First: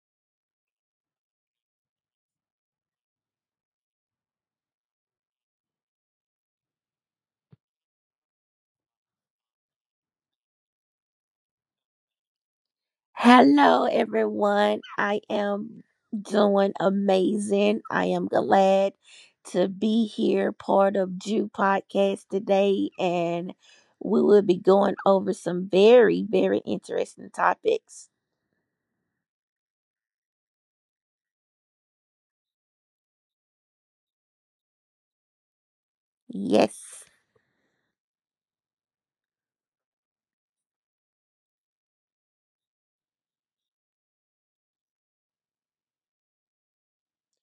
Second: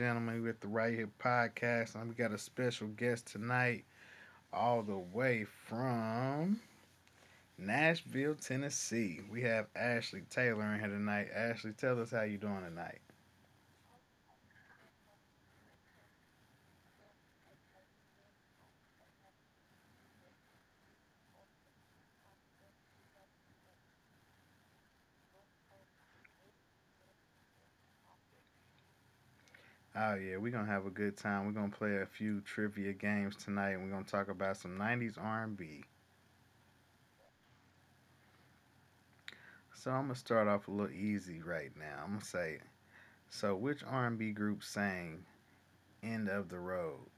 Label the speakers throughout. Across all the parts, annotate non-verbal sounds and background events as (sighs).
Speaker 1: gentlemen. We're at the Right Here Podcast, and we got a special guest tonight, all the way from Nashville, Tennessee. We have Ashley Taylor in here tonight. Ashley, tell us how you doing tonight.
Speaker 2: Hello, everyone. I am doing amazing. I am glad to be here, part of Jew Podcast today, and we will be going over some very, very interesting topics.
Speaker 1: Oh, yeah, we're going to have a good time. We're going to play a few trivia games tonight, and we're going to talk about some 90s R&B.
Speaker 2: Yes,
Speaker 1: So I'm going to start off a little easy right now. I'm going to say, it. So which R&B group sang End of the Road?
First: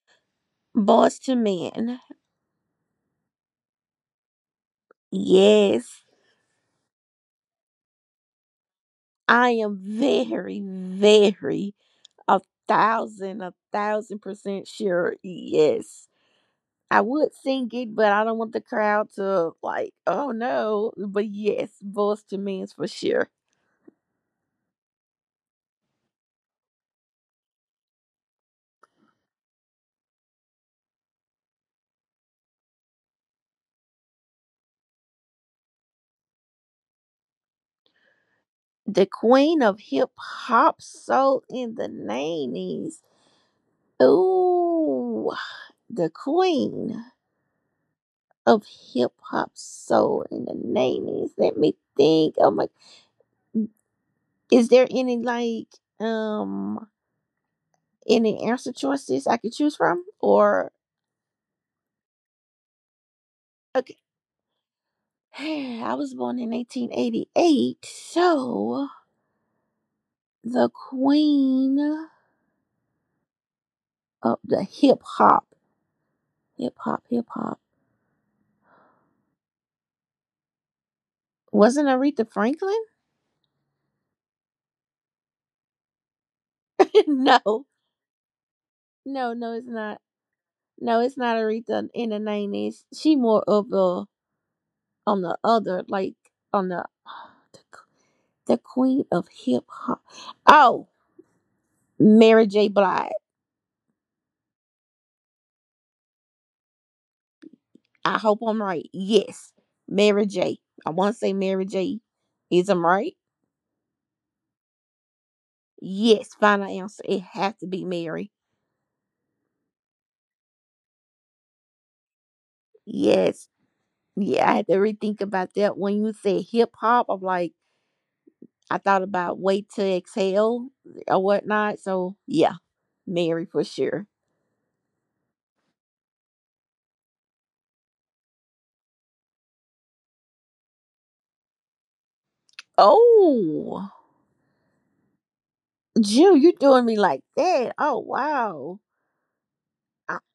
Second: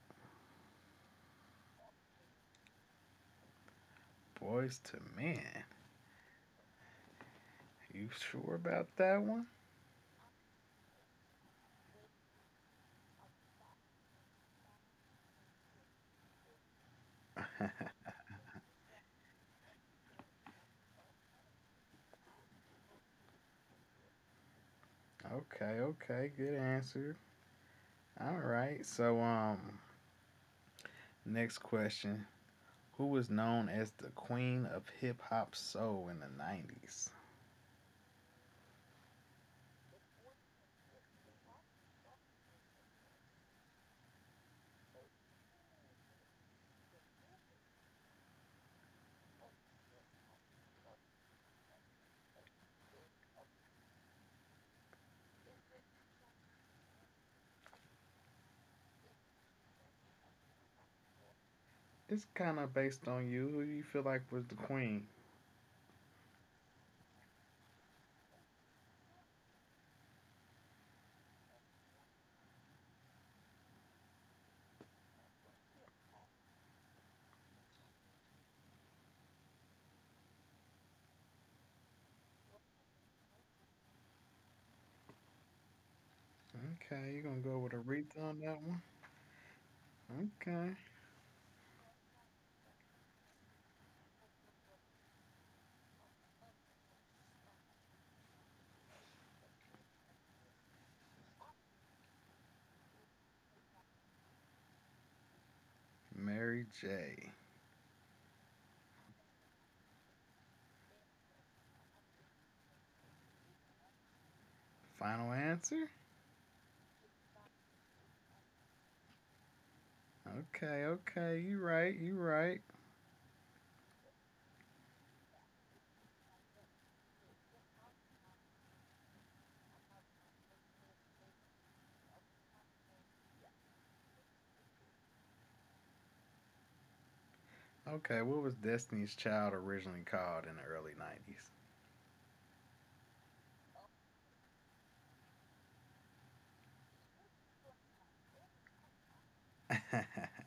Speaker 2: boys to men.
Speaker 1: Boys to Men?
Speaker 2: Yes,
Speaker 1: You sure about that one?
Speaker 2: I am very, very a a thousand percent sure. Yes. I would sing
Speaker 1: (laughs)
Speaker 2: it, but I don't want the crowd to like, oh no. But yes, voice to me is for sure.
Speaker 1: Okay, good answer. All right. Next question. Who was known as the queen of hip hop soul in the 90s?
Speaker 2: The queen of hip hop soul in the 90s. Ooh, the queen of hip hop soul in the 90s. Let me think. Oh my, is there any like, um, any answer choices I could choose from? Or,
Speaker 1: It's kind of based on you. Who do you
Speaker 2: okay,
Speaker 1: feel like was the queen?
Speaker 2: (sighs) I was born in 1988, so. The queen of the hip hop. Wasn't Aretha Franklin? (laughs)
Speaker 1: Okay, you're going to go
Speaker 2: No,
Speaker 1: with Aretha on that one?
Speaker 2: no, no, it's not.
Speaker 1: Okay.
Speaker 2: No, it's not Aretha in the 90s. She more of the on the other, like on the (sighs) the, the queen of hip hop. Oh, Mary J. Blige.
Speaker 1: Mary J.
Speaker 2: I hope I'm right. Yes, Mary J. I want to say Mary J. Is I'm right?
Speaker 1: Final answer?
Speaker 2: Yes, final answer. It has to be Mary.
Speaker 1: Okay, okay. You right, you right.
Speaker 2: Yes. Yeah, I had to rethink about that. When you said hip hop, I'm like, I thought about Wait to Exhale or whatnot. So, yeah, Mary for sure.
Speaker 1: Okay, what was Destiny's Child originally called in the early
Speaker 2: Oh, Jew, you're doing me like that. Oh, wow.
Speaker 1: 90s?
Speaker 2: I,
Speaker 1: (laughs)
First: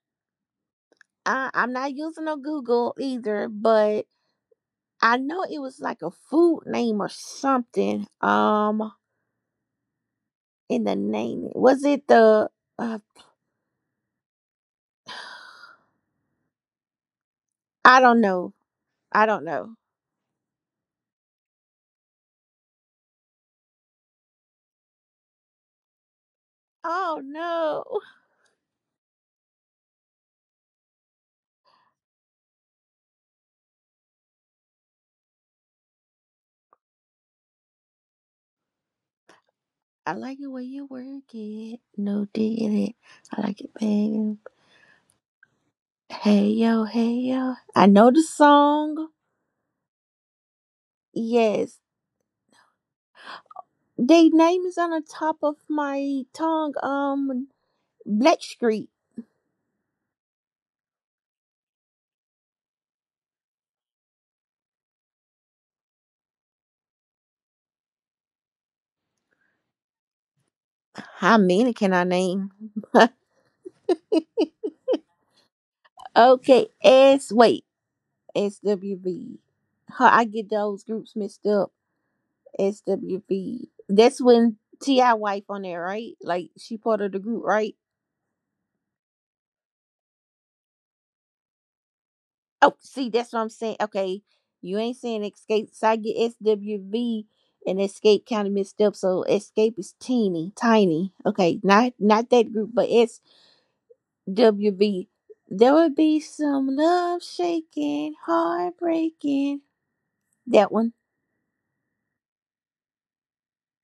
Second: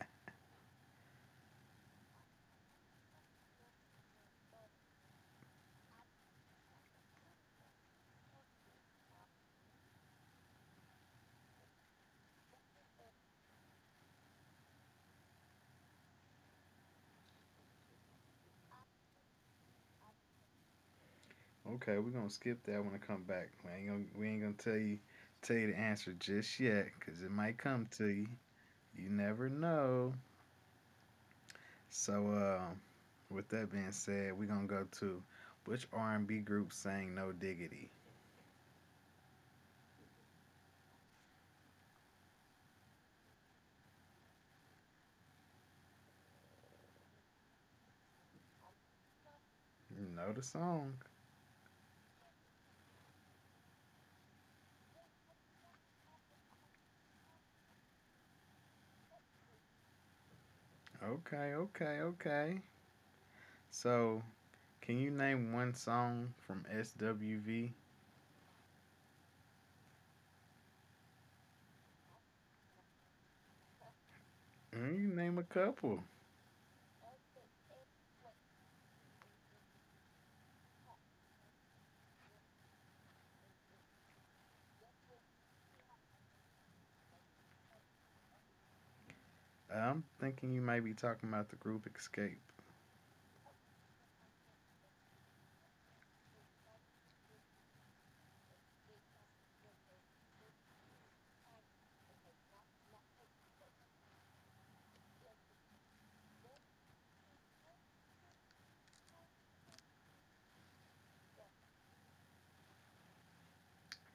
Speaker 2: I'm not using no Google either, but I know it was like a food name or something. In the name, was it uh, I don't know. I don't know.
Speaker 1: Okay, we're gonna skip that when I come back. We ain't gonna tell you the answer just yet, cause
Speaker 2: Oh,
Speaker 1: it might come
Speaker 2: no.
Speaker 1: to you. You never know. So with that being said, we're gonna go to which R and B group sang "No Diggity"?
Speaker 2: I like it when you work it. No digging it. I like it banging. Hey yo, hey yo. I know the song.
Speaker 1: You know the song.
Speaker 2: Yes. The name is on the top of my tongue. Black Street.
Speaker 1: Okay, okay, okay. So, can you name one song from SWV?
Speaker 2: How many can I name? (laughs)
Speaker 1: Mm. You name a couple.
Speaker 2: Okay, S. Wait, SWV. How I get those groups mixed up. SWV. That's when Ti wife on there, right? Like she part of the group, right?
Speaker 1: I'm thinking you might be talking about the group Escape.
Speaker 2: Oh, see, that's what I'm saying. Okay, you ain't saying escape. So I get SWV and escape counted mixed up. So escape is teeny tiny. Okay, not that group, but SWV. There would be some love shaking, heartbreaking. That one.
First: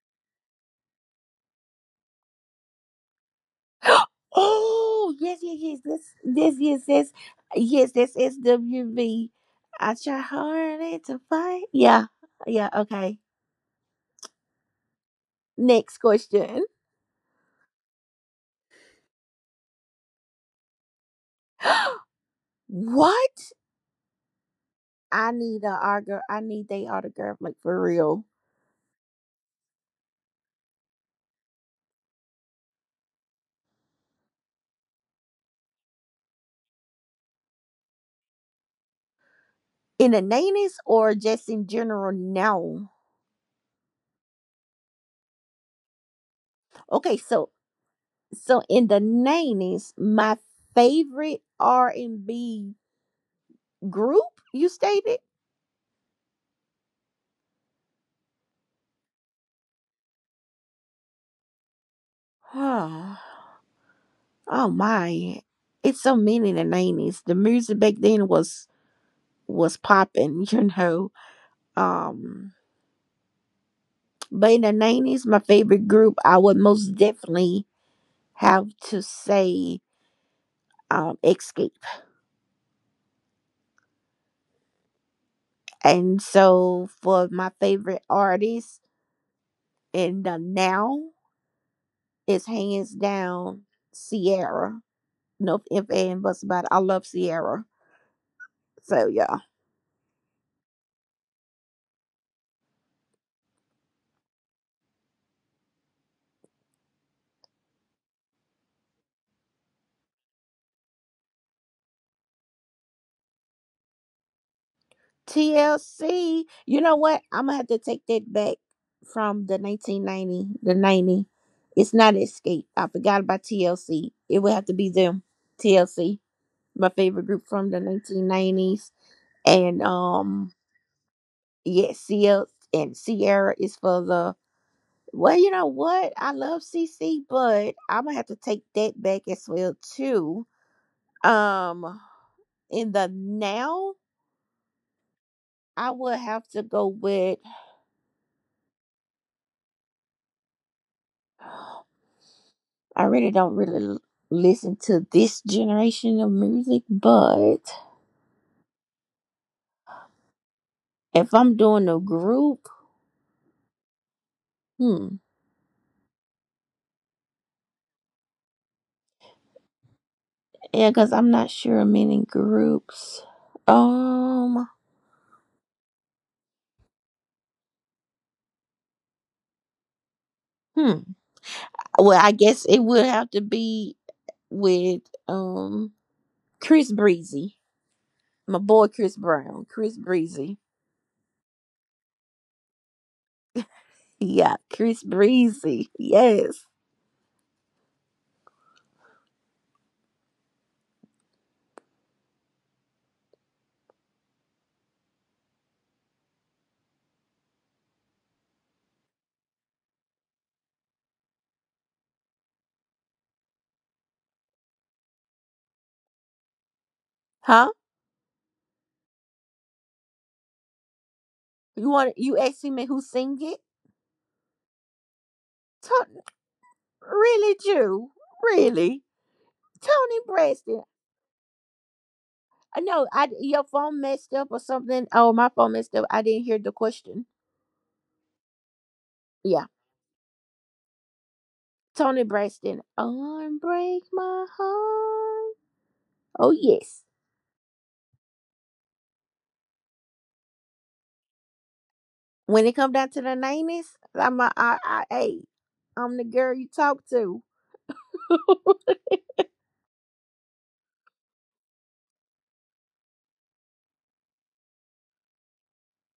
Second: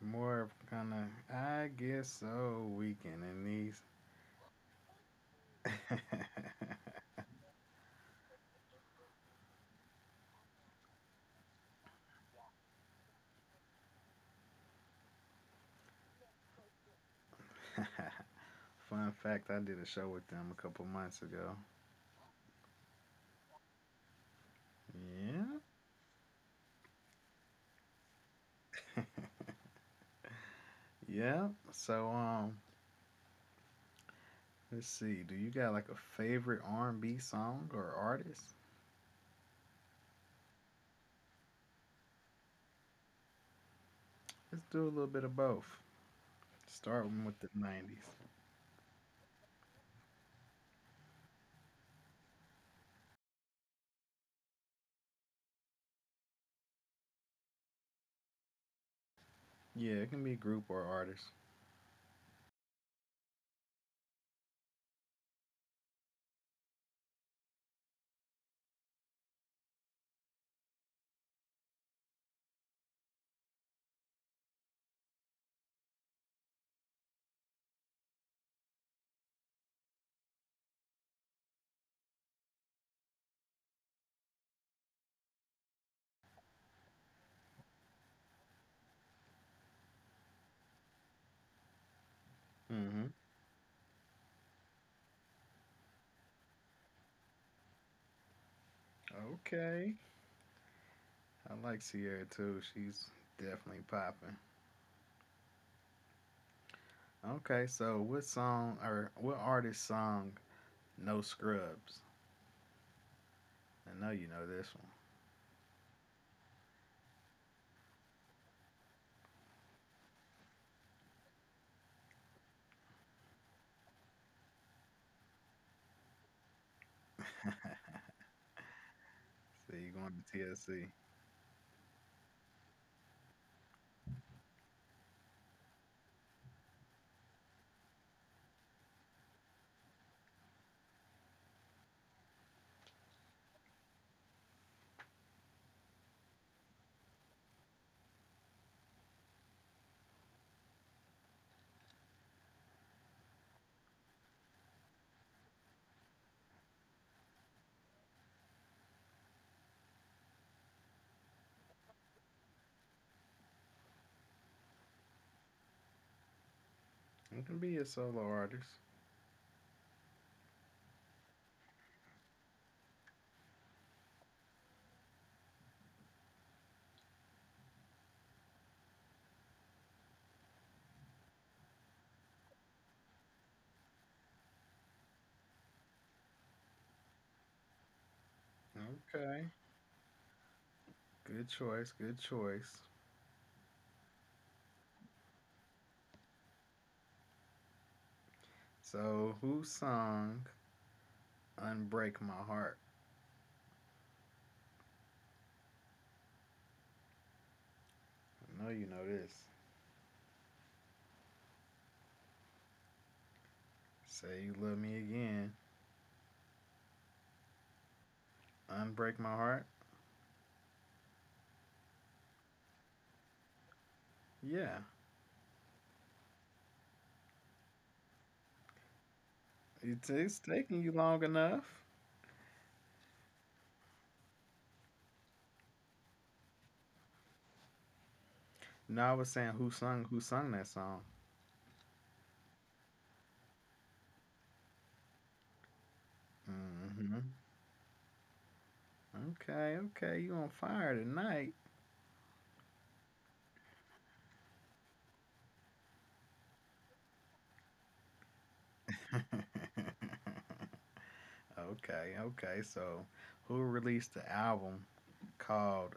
Speaker 1: More kind of, I guess so, weekend in these.
Speaker 2: (gasps) Oh yes, yes, yes. This, yes, yes,
Speaker 1: (laughs)
Speaker 2: yes. That's SWV. I try hard to fight. Yeah, yeah. Okay. Next question.
Speaker 1: Fun fact, I did a show with them a couple months ago.
Speaker 2: (gasps) What? I
Speaker 1: Yeah,
Speaker 2: need a autograph. I need they autograph, like for real.
Speaker 1: yeah. Let's see. Do you got like a favorite R&B song or artist?
Speaker 2: In the 90s or just in general now?
Speaker 1: Let's do a little bit of both.
Speaker 2: Okay,
Speaker 1: Starting with the
Speaker 2: so
Speaker 1: '90s.
Speaker 2: so in the 90s, my favorite R and B group you stated.
Speaker 1: Yeah, it can be group or artist.
Speaker 2: Huh. Oh my, it's so many in the 90s. The music back then was popping, (laughs) you know. Um, but in the 90s, my favorite group, I would most definitely have to say Escape. And so for my favorite artist in the now, it's hands
Speaker 1: Mm-hmm.
Speaker 2: down Sierra. No if and buts about it. I love Sierra. So yeah.
Speaker 1: Okay. I like Sierra too. She's definitely popping. Okay, so what song or what artist song, No Scrubs. I know you know this one.
Speaker 2: TLC. You know what? I'm gonna have to take that back from the 90. It's not Escape. I forgot about TLC. It would have to be them. TLC, my favorite group from the
Speaker 1: (laughs)
Speaker 2: 1990s.
Speaker 1: So
Speaker 2: And
Speaker 1: you're going to TSC.
Speaker 2: yeah, CL and Sierra is for the— Well, you know what? I love C. C., but I'm gonna have to take that back as well too. Um, in the now, I would have to go with. I really don't really listen to this generation of music, but if I'm doing a group, hmm,
Speaker 1: You can be a solo artist.
Speaker 2: yeah, because I'm not sure of many groups. Um, hmm. Well, I guess it would have to be with um Chris Breezy, my boy Chris
Speaker 1: Okay.
Speaker 2: Brown, Chris Breezy.
Speaker 1: Good choice. Good choice.
Speaker 2: Yeah, Chris Breezy. Yes.
Speaker 1: So who sung Unbreak My Heart? I know you know this. Say you love me again.
Speaker 2: Huh?
Speaker 1: Unbreak my heart.
Speaker 2: You want you asking me who sing it?
Speaker 1: Yeah.
Speaker 2: Tony, really, Jew? Really? Tony
Speaker 1: It's
Speaker 2: Braxton.
Speaker 1: taking you long enough.
Speaker 2: I know I your phone messed up or something. Oh, my phone messed up. I didn't hear the question.
Speaker 1: No, I was
Speaker 2: Yeah.
Speaker 1: saying who sung that song.
Speaker 2: Tony Braxton. Unbreak my heart. Oh yes.
Speaker 1: Mm hmm Okay, okay, you on fire tonight.
Speaker 2: When it come down to the 90s, I'm a I hey, I'm the girl you talk to. (laughs)
Speaker 1: (laughs) Okay, okay. So, who released the album called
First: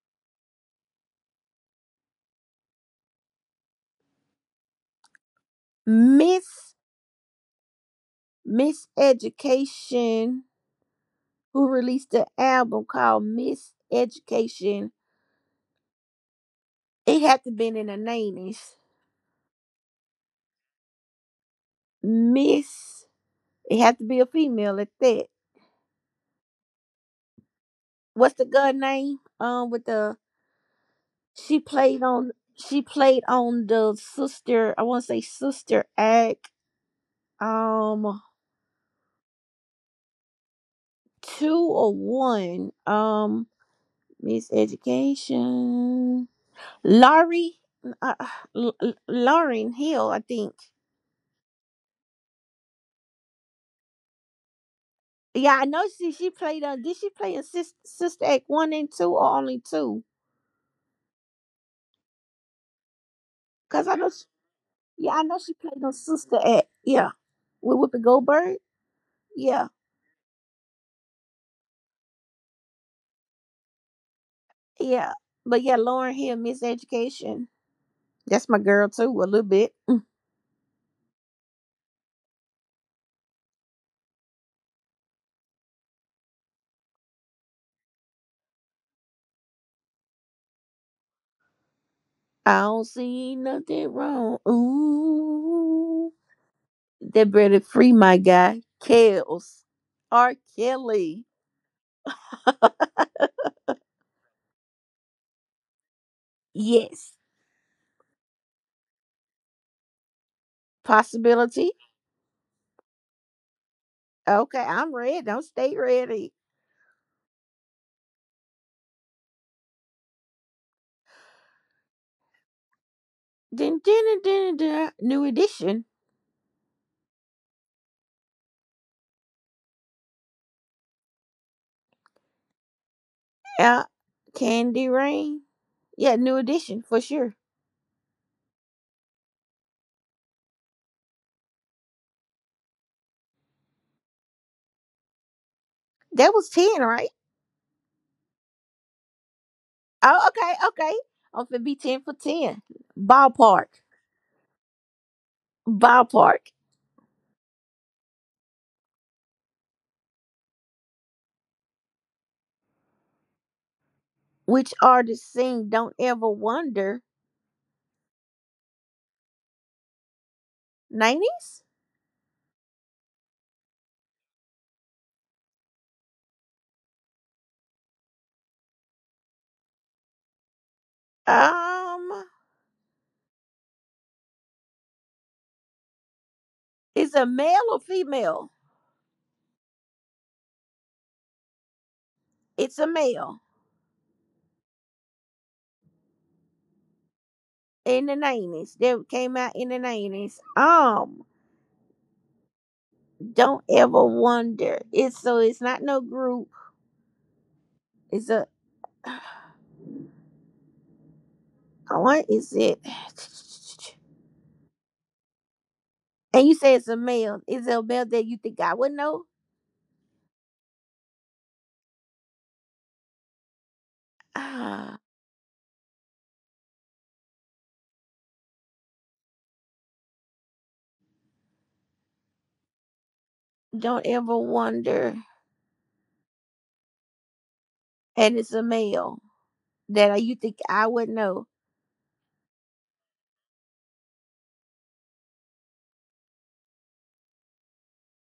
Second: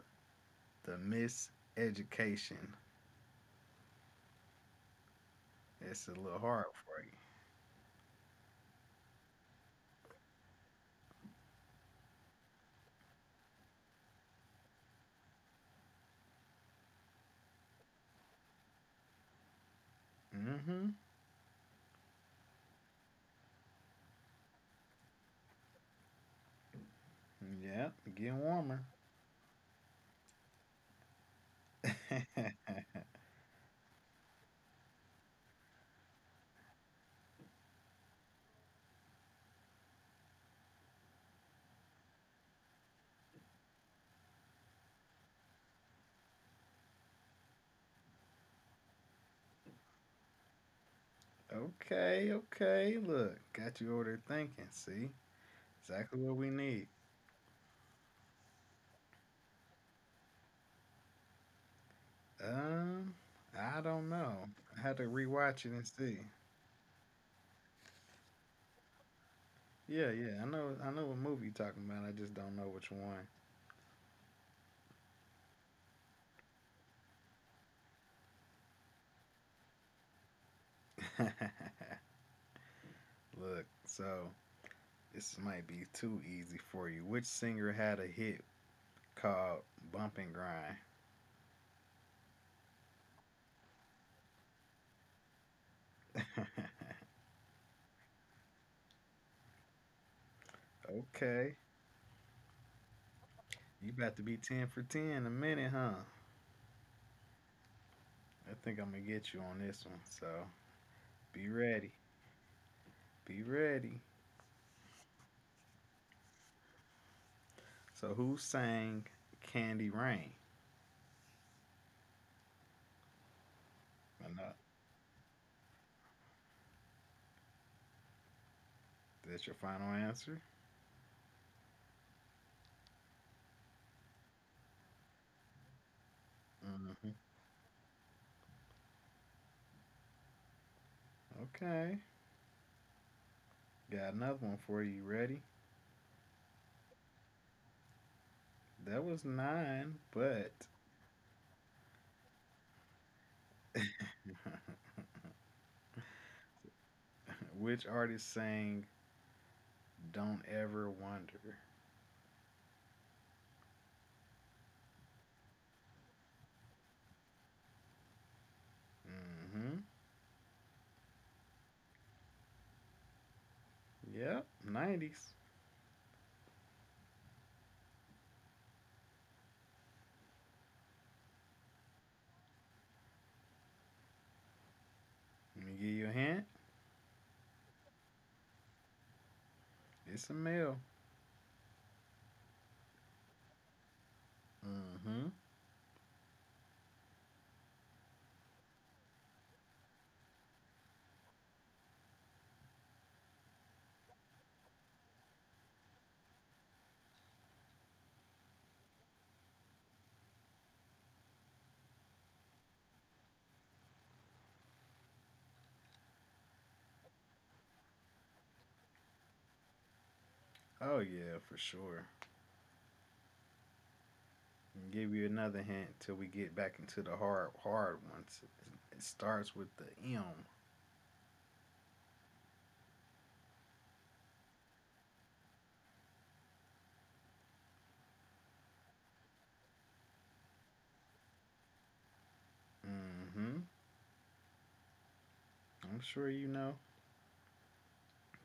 Speaker 1: The Miseducation? It's a little hard
Speaker 2: Miss
Speaker 1: for
Speaker 2: Miss Education, who released an album called Miss Education. It had to been in the 90s.
Speaker 1: you. Mm-hmm.
Speaker 2: Miss, it had to be a female at that.
Speaker 1: Yeah,
Speaker 2: What's
Speaker 1: getting
Speaker 2: the girl
Speaker 1: warmer.
Speaker 2: name? With the she played on
Speaker 1: (laughs)
Speaker 2: the sister. I want to say sister act. Um, two or one. Miss Education. Laurie, uh, Lauren Hill, I think.
Speaker 1: okay, okay. Look, got you over there thinking. See,
Speaker 2: Yeah, I know she
Speaker 1: exactly
Speaker 2: she
Speaker 1: what we
Speaker 2: played on.
Speaker 1: need.
Speaker 2: Did she play in Sister, Sister Act one and two or only two?
Speaker 1: Um, I
Speaker 2: Cause I
Speaker 1: don't
Speaker 2: know. She,
Speaker 1: know. I had to
Speaker 2: yeah, I know she
Speaker 1: rewatch it
Speaker 2: played
Speaker 1: and
Speaker 2: on
Speaker 1: see.
Speaker 2: Sister Act. Yeah, with Whoopi Goldberg. Yeah,
Speaker 1: Yeah, yeah. I know. I know what movie you're talking about. I just don't know which one.
Speaker 2: yeah. But yeah, Lauren Hill, Miss Education. That's my girl too. A little bit.
Speaker 1: (laughs) Look, so this might be too easy for you. Which singer had a hit called Bump and Grind?
Speaker 2: I don't see nothing wrong. Ooh, that better free my guy. R.
Speaker 1: (laughs)
Speaker 2: Kelly.
Speaker 1: Okay.
Speaker 2: (laughs)
Speaker 1: You about to be 10 for 10 in a minute, huh?
Speaker 2: Yes,
Speaker 1: I think I'm going to get you on this one. So be
Speaker 2: possibility.
Speaker 1: ready. Be ready.
Speaker 2: Okay, I'm ready. Don't stay ready.
Speaker 1: So who sang Candy Rain?
Speaker 2: Dun, dun, dun, dun,
Speaker 1: Enough.
Speaker 2: dun. New edition.
Speaker 1: That's your final answer?
Speaker 2: Yeah. Candy Rain. Yeah, new edition for
Speaker 1: Hmm.
Speaker 2: sure.
Speaker 1: Okay. Got another one for you. Ready?
Speaker 2: That was 10, right?
Speaker 1: That was nine,
Speaker 2: Oh,
Speaker 1: but
Speaker 2: okay, okay. I'm finna be 10 for 10. Ballpark.
Speaker 1: (laughs)
Speaker 2: Ballpark.
Speaker 1: which artist sang Don't Ever Wonder?
Speaker 2: Which artist sing Don't Ever Wonder?
Speaker 1: Hmm.
Speaker 2: 90s?
Speaker 1: Yep, 90s.
Speaker 2: Um,
Speaker 1: Let me give you a hint.
Speaker 2: it's a male or female?
Speaker 1: It's a male.
Speaker 2: It's a male
Speaker 1: Mm-hmm.
Speaker 2: in the 90s. That came out in the 90s. Don't Ever Wonder. It's so it's not no group. It's a— What is it? (sighs) And you say it's a male. Is it a male that you think I would know?
Speaker 1: Oh yeah, for sure. And give
Speaker 2: Ah,
Speaker 1: you another hint till we get back into the hard ones. It starts with the M.
Speaker 2: don't ever wonder. And it's a male that you think I would know.
Speaker 1: Mm-hmm. I'm sure you know.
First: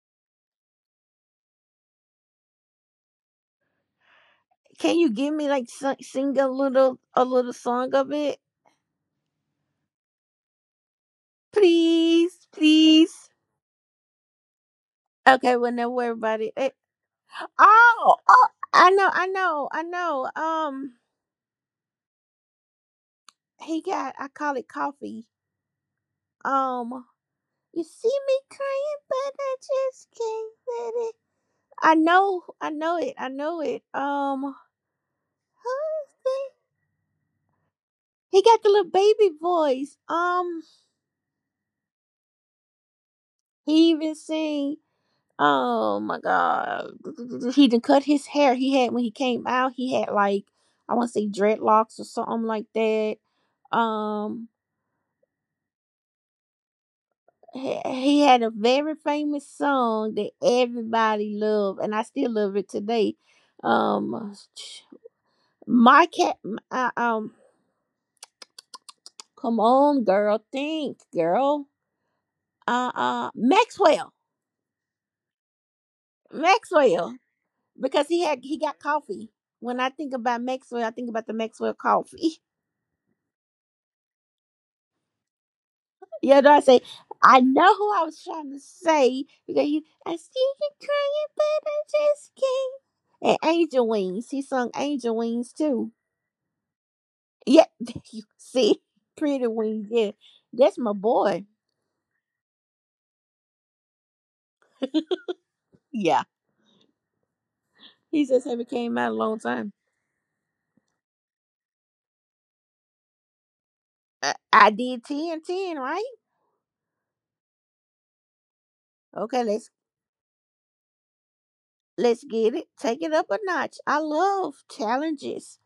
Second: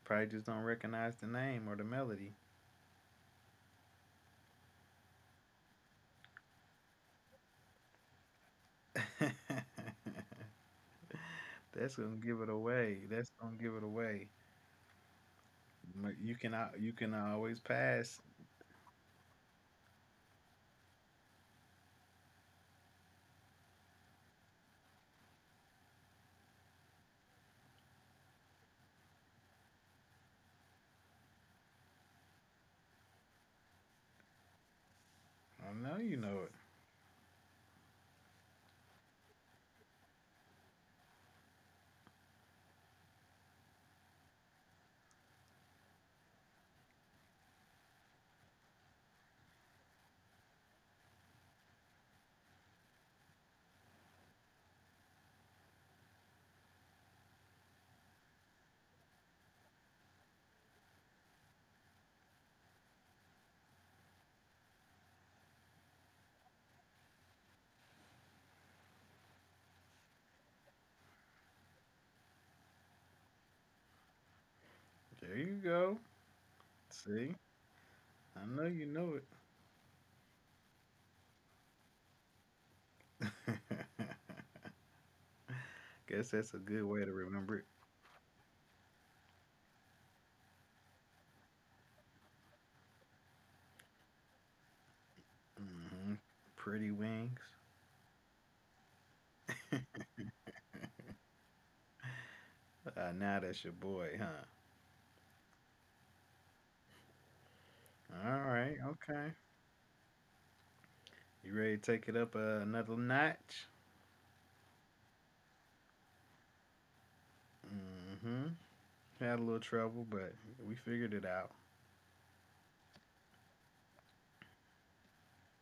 Speaker 1: Probably just don't recognize the name or the melody.
Speaker 2: Can you give me like sing a little song of it,
Speaker 1: (laughs) That's gonna give it
Speaker 2: please,
Speaker 1: away. That's
Speaker 2: please?
Speaker 1: gonna give it away.
Speaker 2: Okay, well, don't worry
Speaker 1: But
Speaker 2: about it. Eh,
Speaker 1: you can always
Speaker 2: oh,
Speaker 1: pass.
Speaker 2: oh, I know, I know, I know. He got I call it coffee. Um, you see me crying, but I just can't let it— I know it, I know it. Who
Speaker 1: I know
Speaker 2: is
Speaker 1: you know it.
Speaker 2: that? He got the little baby voice. He even sing. Oh my god, he done cut his hair. He had when he came out, he had like— I want to say dreadlocks or something like that. Um, he had a very famous song that everybody loved, and I still love it today. Um, my cat, uh, um, come on, girl, think, girl. Maxwell,
Speaker 1: There you go.
Speaker 2: Maxwell,
Speaker 1: See,
Speaker 2: because
Speaker 1: I
Speaker 2: he
Speaker 1: know
Speaker 2: got
Speaker 1: you know
Speaker 2: coffee. When I think about Maxwell, I think about the Maxwell coffee. (laughs)
Speaker 1: it. (laughs) Guess
Speaker 2: You know,
Speaker 1: that's a
Speaker 2: I say
Speaker 1: good way to
Speaker 2: I
Speaker 1: remember it.
Speaker 2: know who I was trying to say because I see you crying, but I just can't. And Angel Wings, he sung Angel Wings too.
Speaker 1: Hmm. Pretty wings.
Speaker 2: Yeah, (laughs) you see, Pretty
Speaker 1: (laughs)
Speaker 2: Wings.
Speaker 1: uh,
Speaker 2: Yeah, that's my boy.
Speaker 1: now that's your boy, huh?
Speaker 2: Yeah, he
Speaker 1: All
Speaker 2: just haven't
Speaker 1: right,
Speaker 2: came out a
Speaker 1: okay.
Speaker 2: long time.
Speaker 1: You ready to take it up another notch?
Speaker 2: I did ten ten, right?
Speaker 1: Hmm. Had a
Speaker 2: Okay,
Speaker 1: little trouble, but we figured it out.
Speaker 2: let's get it. Take it up a notch. I love challenges.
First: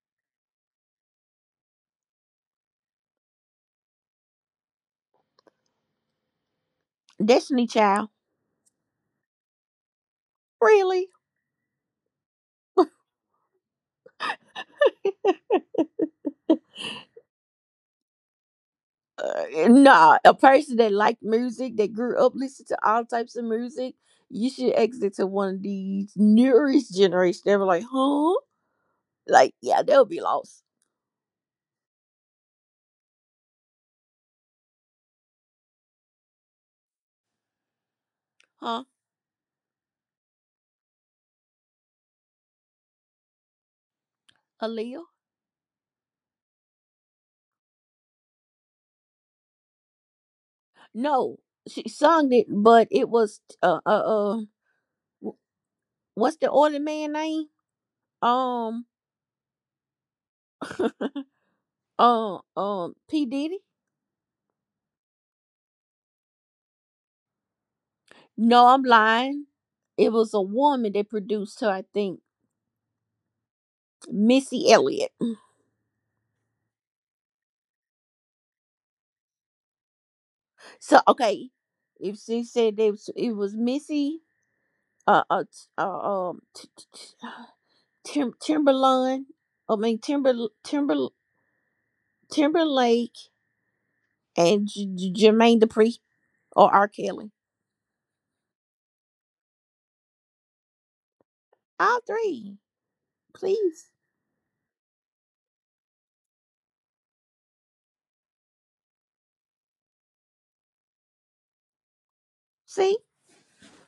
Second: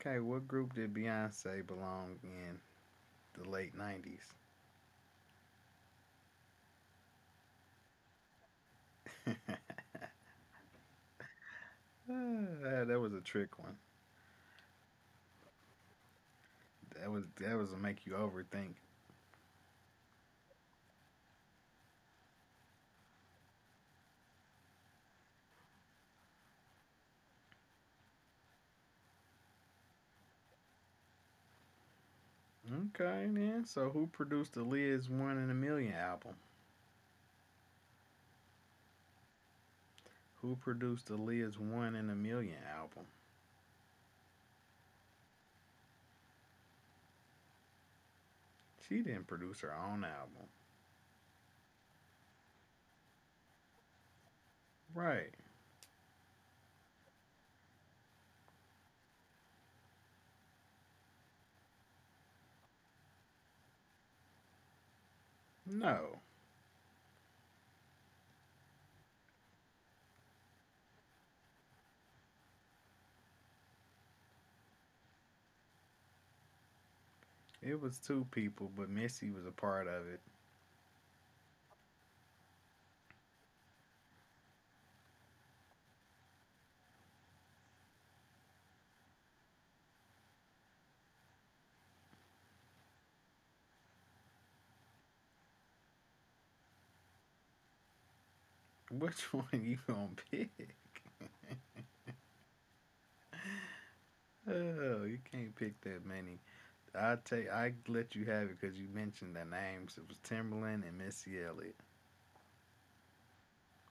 Speaker 1: Okay, what group did Beyonce belong in the late '90s?
Speaker 2: Destiny Child. Really?
Speaker 1: Ah, (laughs) that was a trick one. That was a make you overthink.
Speaker 2: Nah, a person that liked music, that grew up listening to all types of music, you should exit to one of these newest generations. They were like, huh? Like, yeah, they'll be lost.
Speaker 1: Okay, then. So who produced the Liz One in a Million album?
Speaker 2: Huh?
Speaker 1: Who produced the Liz One in a Million album?
Speaker 2: Aaliyah?
Speaker 1: She didn't produce her own album.
Speaker 2: No, she sung it, but it was,
Speaker 1: Right.
Speaker 2: what's the other man name? Um, (laughs) P. Diddy?
Speaker 1: No.
Speaker 2: No, I'm lying. It was a woman that produced her, I think, Missy Elliott. (clears throat)
Speaker 1: It was two people, but Missy was a part of it.
Speaker 2: So okay, if she said it was, Missy, uh, uh, t- uh um, t- t- t- (sighs) Timberland, I mean Timber Timber Timberlake, and Jermaine Dupri or R. Kelly,
Speaker 1: (laughs) Which one you gonna pick?
Speaker 2: all three. Please,
Speaker 1: Oh, you can't pick that many. I let you have it because you mentioned the names. It was Timberland and Missy Elliott.
Speaker 2: see,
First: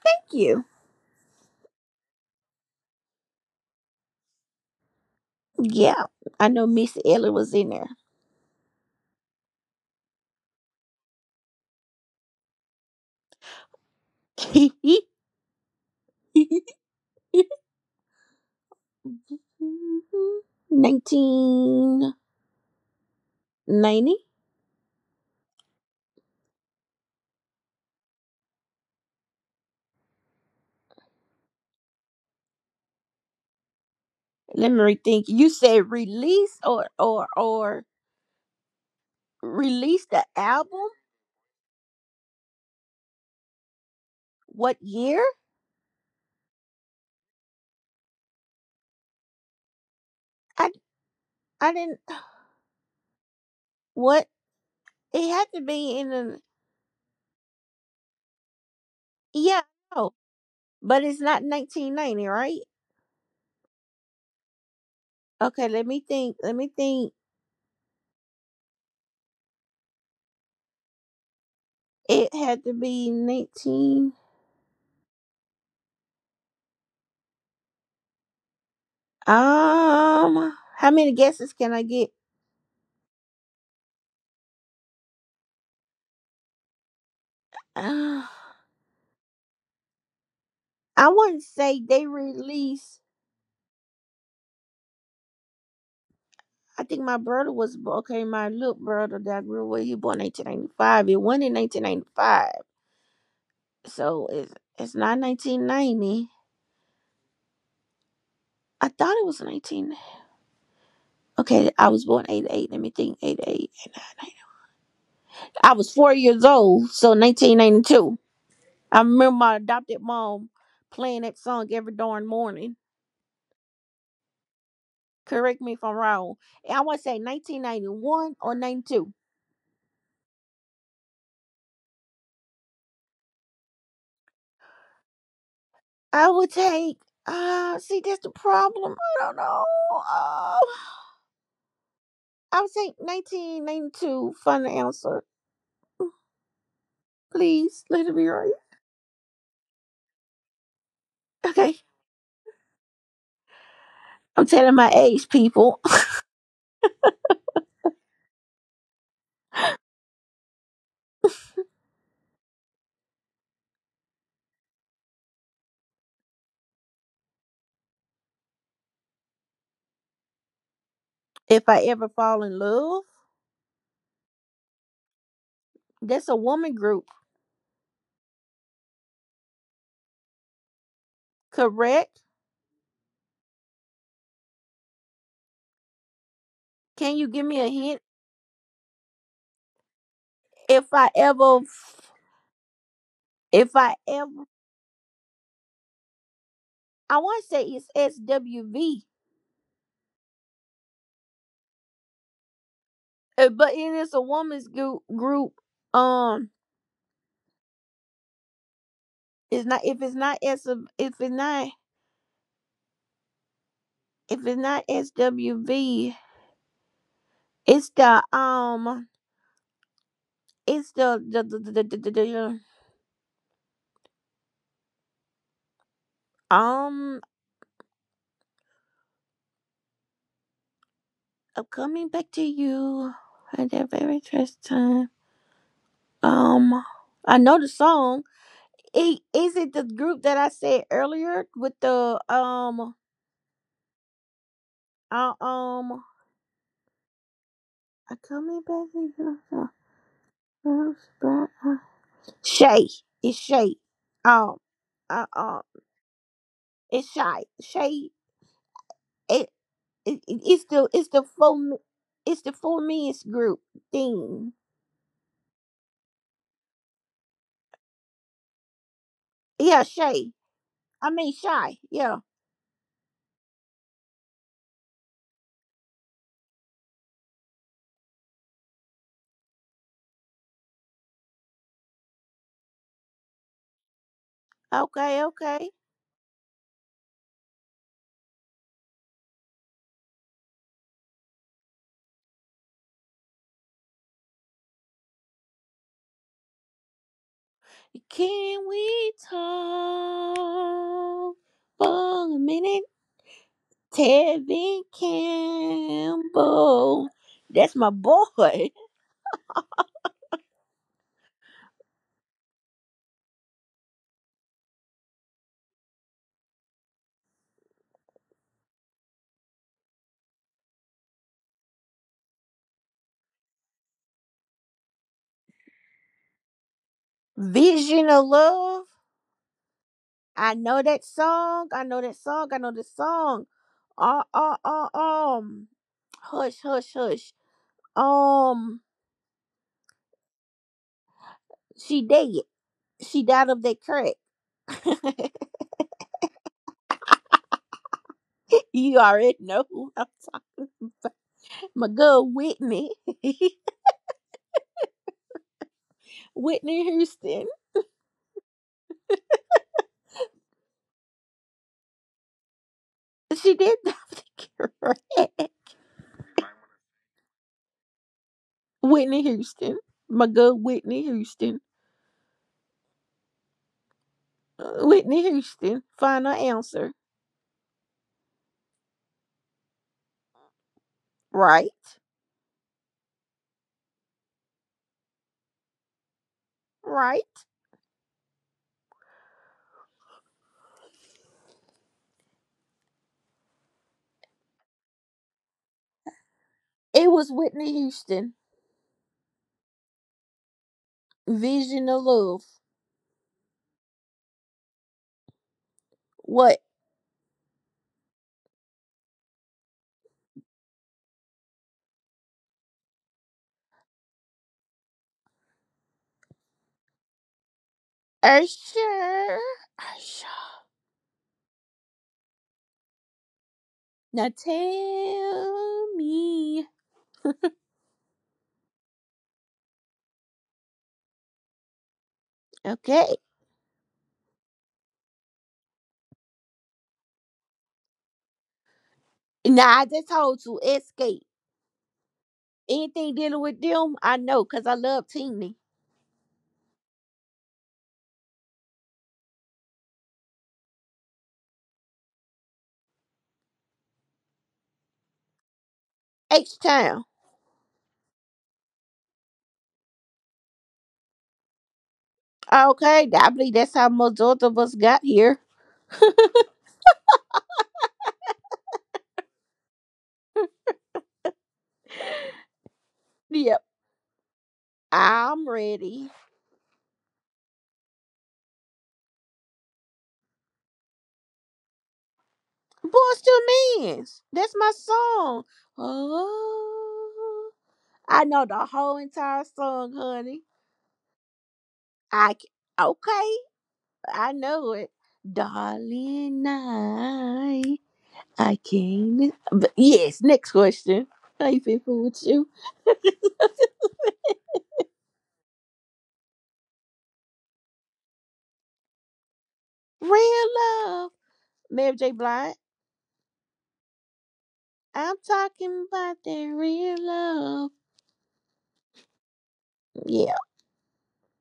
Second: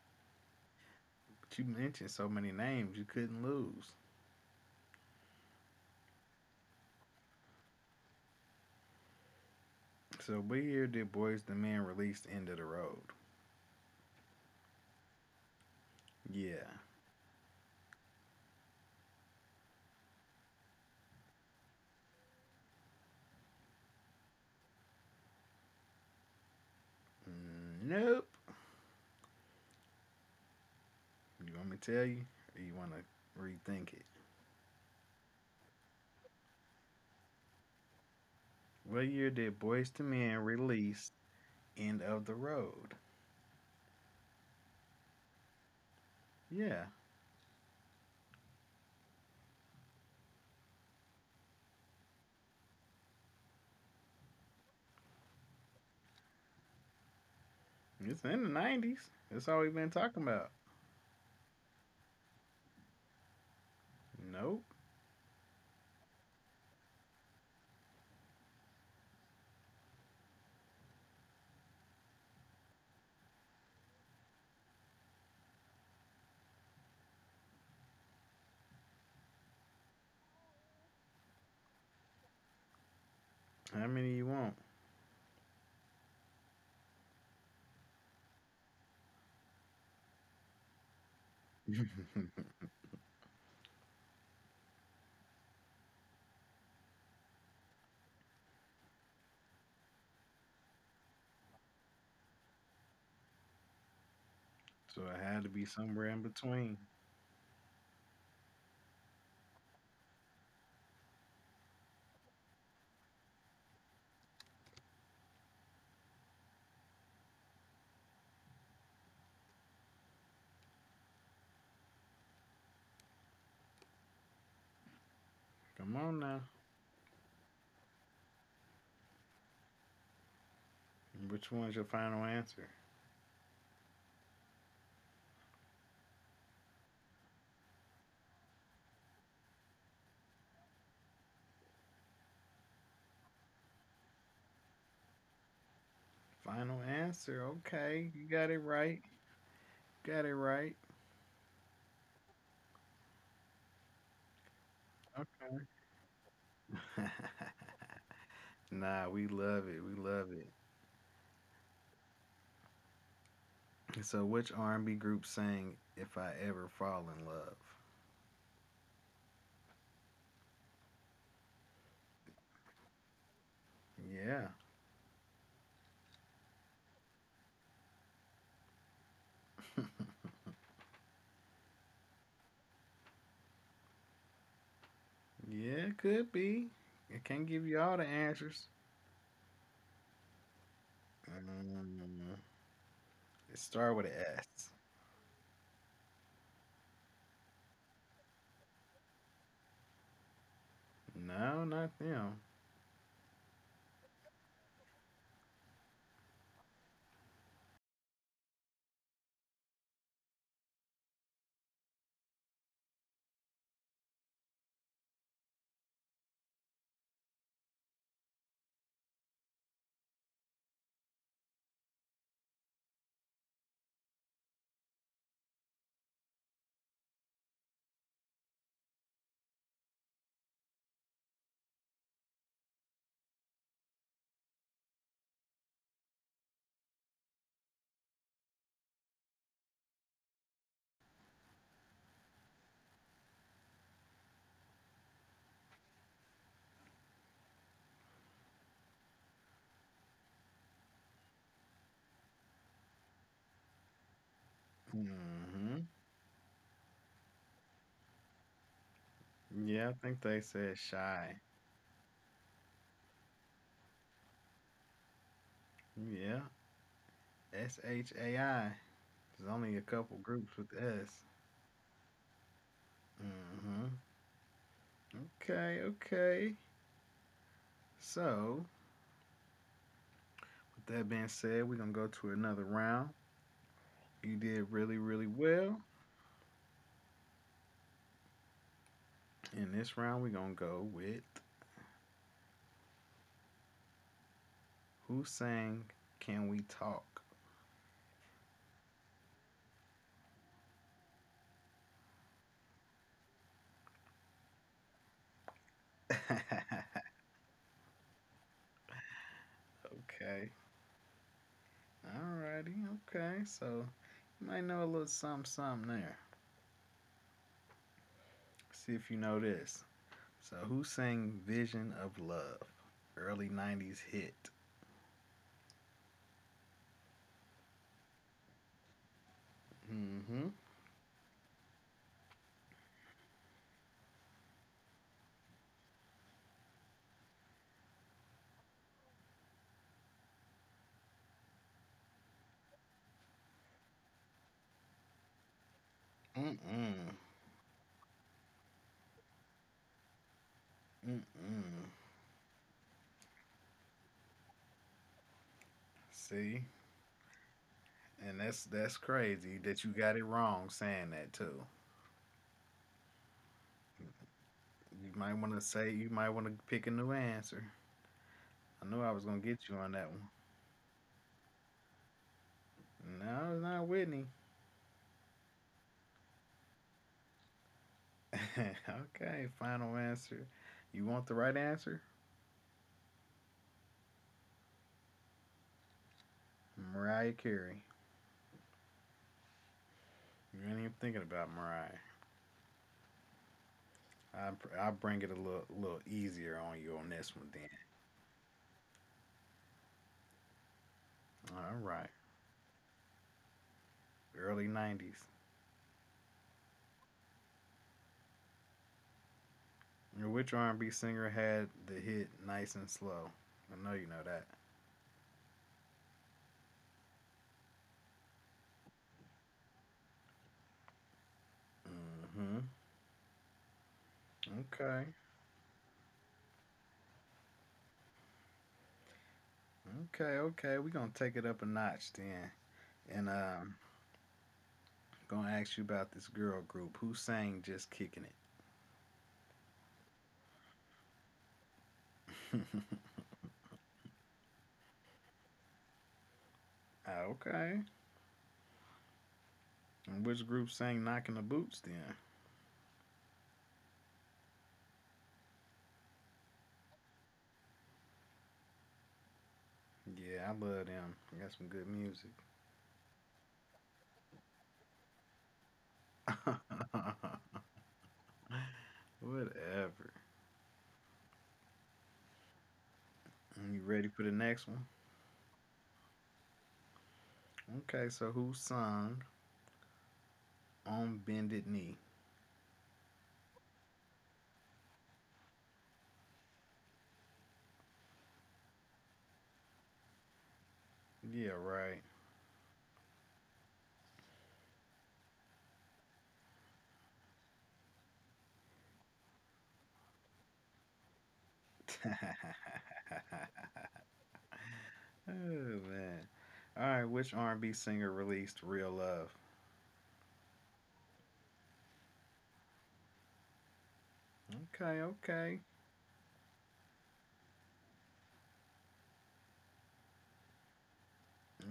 Speaker 2: thank you.
Speaker 1: But you mentioned so many names you couldn't lose.
Speaker 2: Yeah, I know Missy Elliott was in there.
Speaker 1: So what year did Boys the Men release End of the Road? Yeah.
Speaker 2: (laughs) 1990.
Speaker 1: Mm, nope. You want me to tell you? Or you want to rethink it?
Speaker 2: Let me rethink. You said release? Or
Speaker 1: What year did Boys to
Speaker 2: release the
Speaker 1: Men
Speaker 2: album,
Speaker 1: release End of the Road?
Speaker 2: what year?
Speaker 1: Yeah,
Speaker 2: I i didn't— what? It had to be in the—
Speaker 1: it's in the 90s. That's all
Speaker 2: yeah,
Speaker 1: we've been
Speaker 2: no,
Speaker 1: talking about.
Speaker 2: but it's not 1990, right?
Speaker 1: Nope.
Speaker 2: Okay, let me think, it had to be 19. How many guesses can I get?
Speaker 1: How many you want?
Speaker 2: (sighs) uh, I want to say they
Speaker 1: (laughs)
Speaker 2: released— I think my brother was— okay. My little brother that grew up, he born 1995. It went in 1995, so it's not
Speaker 1: So it had to be somewhere
Speaker 2: 1990.
Speaker 1: in between.
Speaker 2: I thought it was 19. Okay, I was born 88. Let me think. 88. I was 4 years old, so 1992. I remember my adopted mom playing that song every darn morning. Correct me if I'm
Speaker 1: Come
Speaker 2: wrong.
Speaker 1: on now.
Speaker 2: I want to say 1991 or 92.
Speaker 1: Which one's your final answer?
Speaker 2: I would take. See, that's the problem. I don't know. Uh, I would take 1992 final answer.
Speaker 1: Final answer.
Speaker 2: Please, let it be
Speaker 1: Okay,
Speaker 2: right.
Speaker 1: you got it right. Got it right.
Speaker 2: Okay. I'm telling my age, people. (laughs)
Speaker 1: Okay. (laughs) Nah, we love it. We love it. So which R&B group sang "If I Ever Fall in Love"?
Speaker 2: If I ever fall in love,
Speaker 1: Yeah,
Speaker 2: that's a woman group, correct?
Speaker 1: yeah, it could
Speaker 2: Can
Speaker 1: be.
Speaker 2: you give me a
Speaker 1: It can't
Speaker 2: hint?
Speaker 1: give you all the answers.
Speaker 2: If I ever,
Speaker 1: Um,
Speaker 2: if I
Speaker 1: They start
Speaker 2: ever,
Speaker 1: with an S.
Speaker 2: I want to say it's SWV,
Speaker 1: No, not them.
Speaker 2: but it is a woman's group. Group. Um, it's not. If it's not, if it's not SWV, it's the the. Um, I'm coming back to you at that very first time. Um, I know the song. It is it the group that I said earlier with the uh, um, I coming back to you? Uh, uh, Shay, Shay. Um, uh, um,
Speaker 1: Mm-hmm.
Speaker 2: it's Shy. Shay. It,
Speaker 1: Yeah, I think they
Speaker 2: it's
Speaker 1: said
Speaker 2: the
Speaker 1: shy.
Speaker 2: it's the full men's group thing.
Speaker 1: Yeah, SHAI. There's only
Speaker 2: Yeah,
Speaker 1: a couple
Speaker 2: Shay.
Speaker 1: groups with
Speaker 2: I
Speaker 1: S.
Speaker 2: mean Shy. Yeah.
Speaker 1: Mm-hmm. Okay, okay. So, with that being said, we're gonna go to another round. You did really,
Speaker 2: Okay.
Speaker 1: really
Speaker 2: Okay.
Speaker 1: well. In this round, we're gonna go with who sang "Can We Talk."
Speaker 2: Can we talk for a minute? Tevin
Speaker 1: (laughs) Okay.
Speaker 2: Campbell. That's my boy.
Speaker 1: Alrighty. Okay. So, you might know a little something, something there. See if you know this. So, who sang Vision of Love? Early 90s hit.
Speaker 2: Vision of Love.
Speaker 1: Mm-hmm.
Speaker 2: I know that song. I know that song. I know this song. Uh, uh, uh, um. Hush, hush, hush. Um, she dead. She died of that crack.
Speaker 1: Mm-mm.
Speaker 2: (laughs) You already know who I'm talking.
Speaker 1: Mm-mm.
Speaker 2: My girl Whitney. (laughs)
Speaker 1: See?
Speaker 2: Whitney Houston.
Speaker 1: And that's crazy that you got it wrong saying that too.
Speaker 2: She did (laughs) have to cure (laughs)
Speaker 1: You might want to pick a new answer. I knew I was
Speaker 2: Whitney
Speaker 1: gonna get you
Speaker 2: Houston,
Speaker 1: on that
Speaker 2: my good Whitney Houston.
Speaker 1: one. No, it's not Whitney.
Speaker 2: Whitney Houston, final answer.
Speaker 1: (laughs) Okay, final answer. You want the right
Speaker 2: Right,
Speaker 1: answer? Mariah
Speaker 2: right.
Speaker 1: Carey. You ain't even thinking about Mariah. I I bring it a little easier on you on
Speaker 2: It
Speaker 1: this
Speaker 2: was
Speaker 1: one then.
Speaker 2: Whitney Houston,
Speaker 1: All
Speaker 2: Vision
Speaker 1: right,
Speaker 2: of Love.
Speaker 1: early '90s.
Speaker 2: What?
Speaker 1: Which R&B singer had the hit "Nice and Slow"? I know you know that.
Speaker 2: Usher. Usher.
Speaker 1: Mm-hmm.
Speaker 2: Now
Speaker 1: Okay.
Speaker 2: tell me.
Speaker 1: Okay. Okay. We're gonna take it up a notch then, and
Speaker 2: Okay.
Speaker 1: Gonna ask you about this girl group who sang "Just Kicking It."
Speaker 2: Now I just told you, escape. Anything dealing with them, I know, because I love Teeny.
Speaker 1: (laughs) Okay. And which group sang "Knocking the Boots" then?
Speaker 2: H Town.
Speaker 1: Yeah, I love them. They got some good music. (laughs)
Speaker 2: Okay, I believe that's how most of us got here.
Speaker 1: Whatever. You
Speaker 2: Yep.
Speaker 1: ready for the next one?
Speaker 2: I'm ready.
Speaker 1: Okay, so who sung On Bended Knee?
Speaker 2: Boys to men. That's my song. Oh, I know the whole entire song, honey.
Speaker 1: Yeah, right.
Speaker 2: I c- okay, I know it. Darling, I can't. But yes, next question. I ain't people with you.
Speaker 1: (laughs)
Speaker 2: (laughs)
Speaker 1: Oh, man. All right, which R&B singer released Real Love?
Speaker 2: Real love, Mary J. Blige.
Speaker 1: Okay,
Speaker 2: I'm
Speaker 1: okay.
Speaker 2: talking about that real love. Yeah.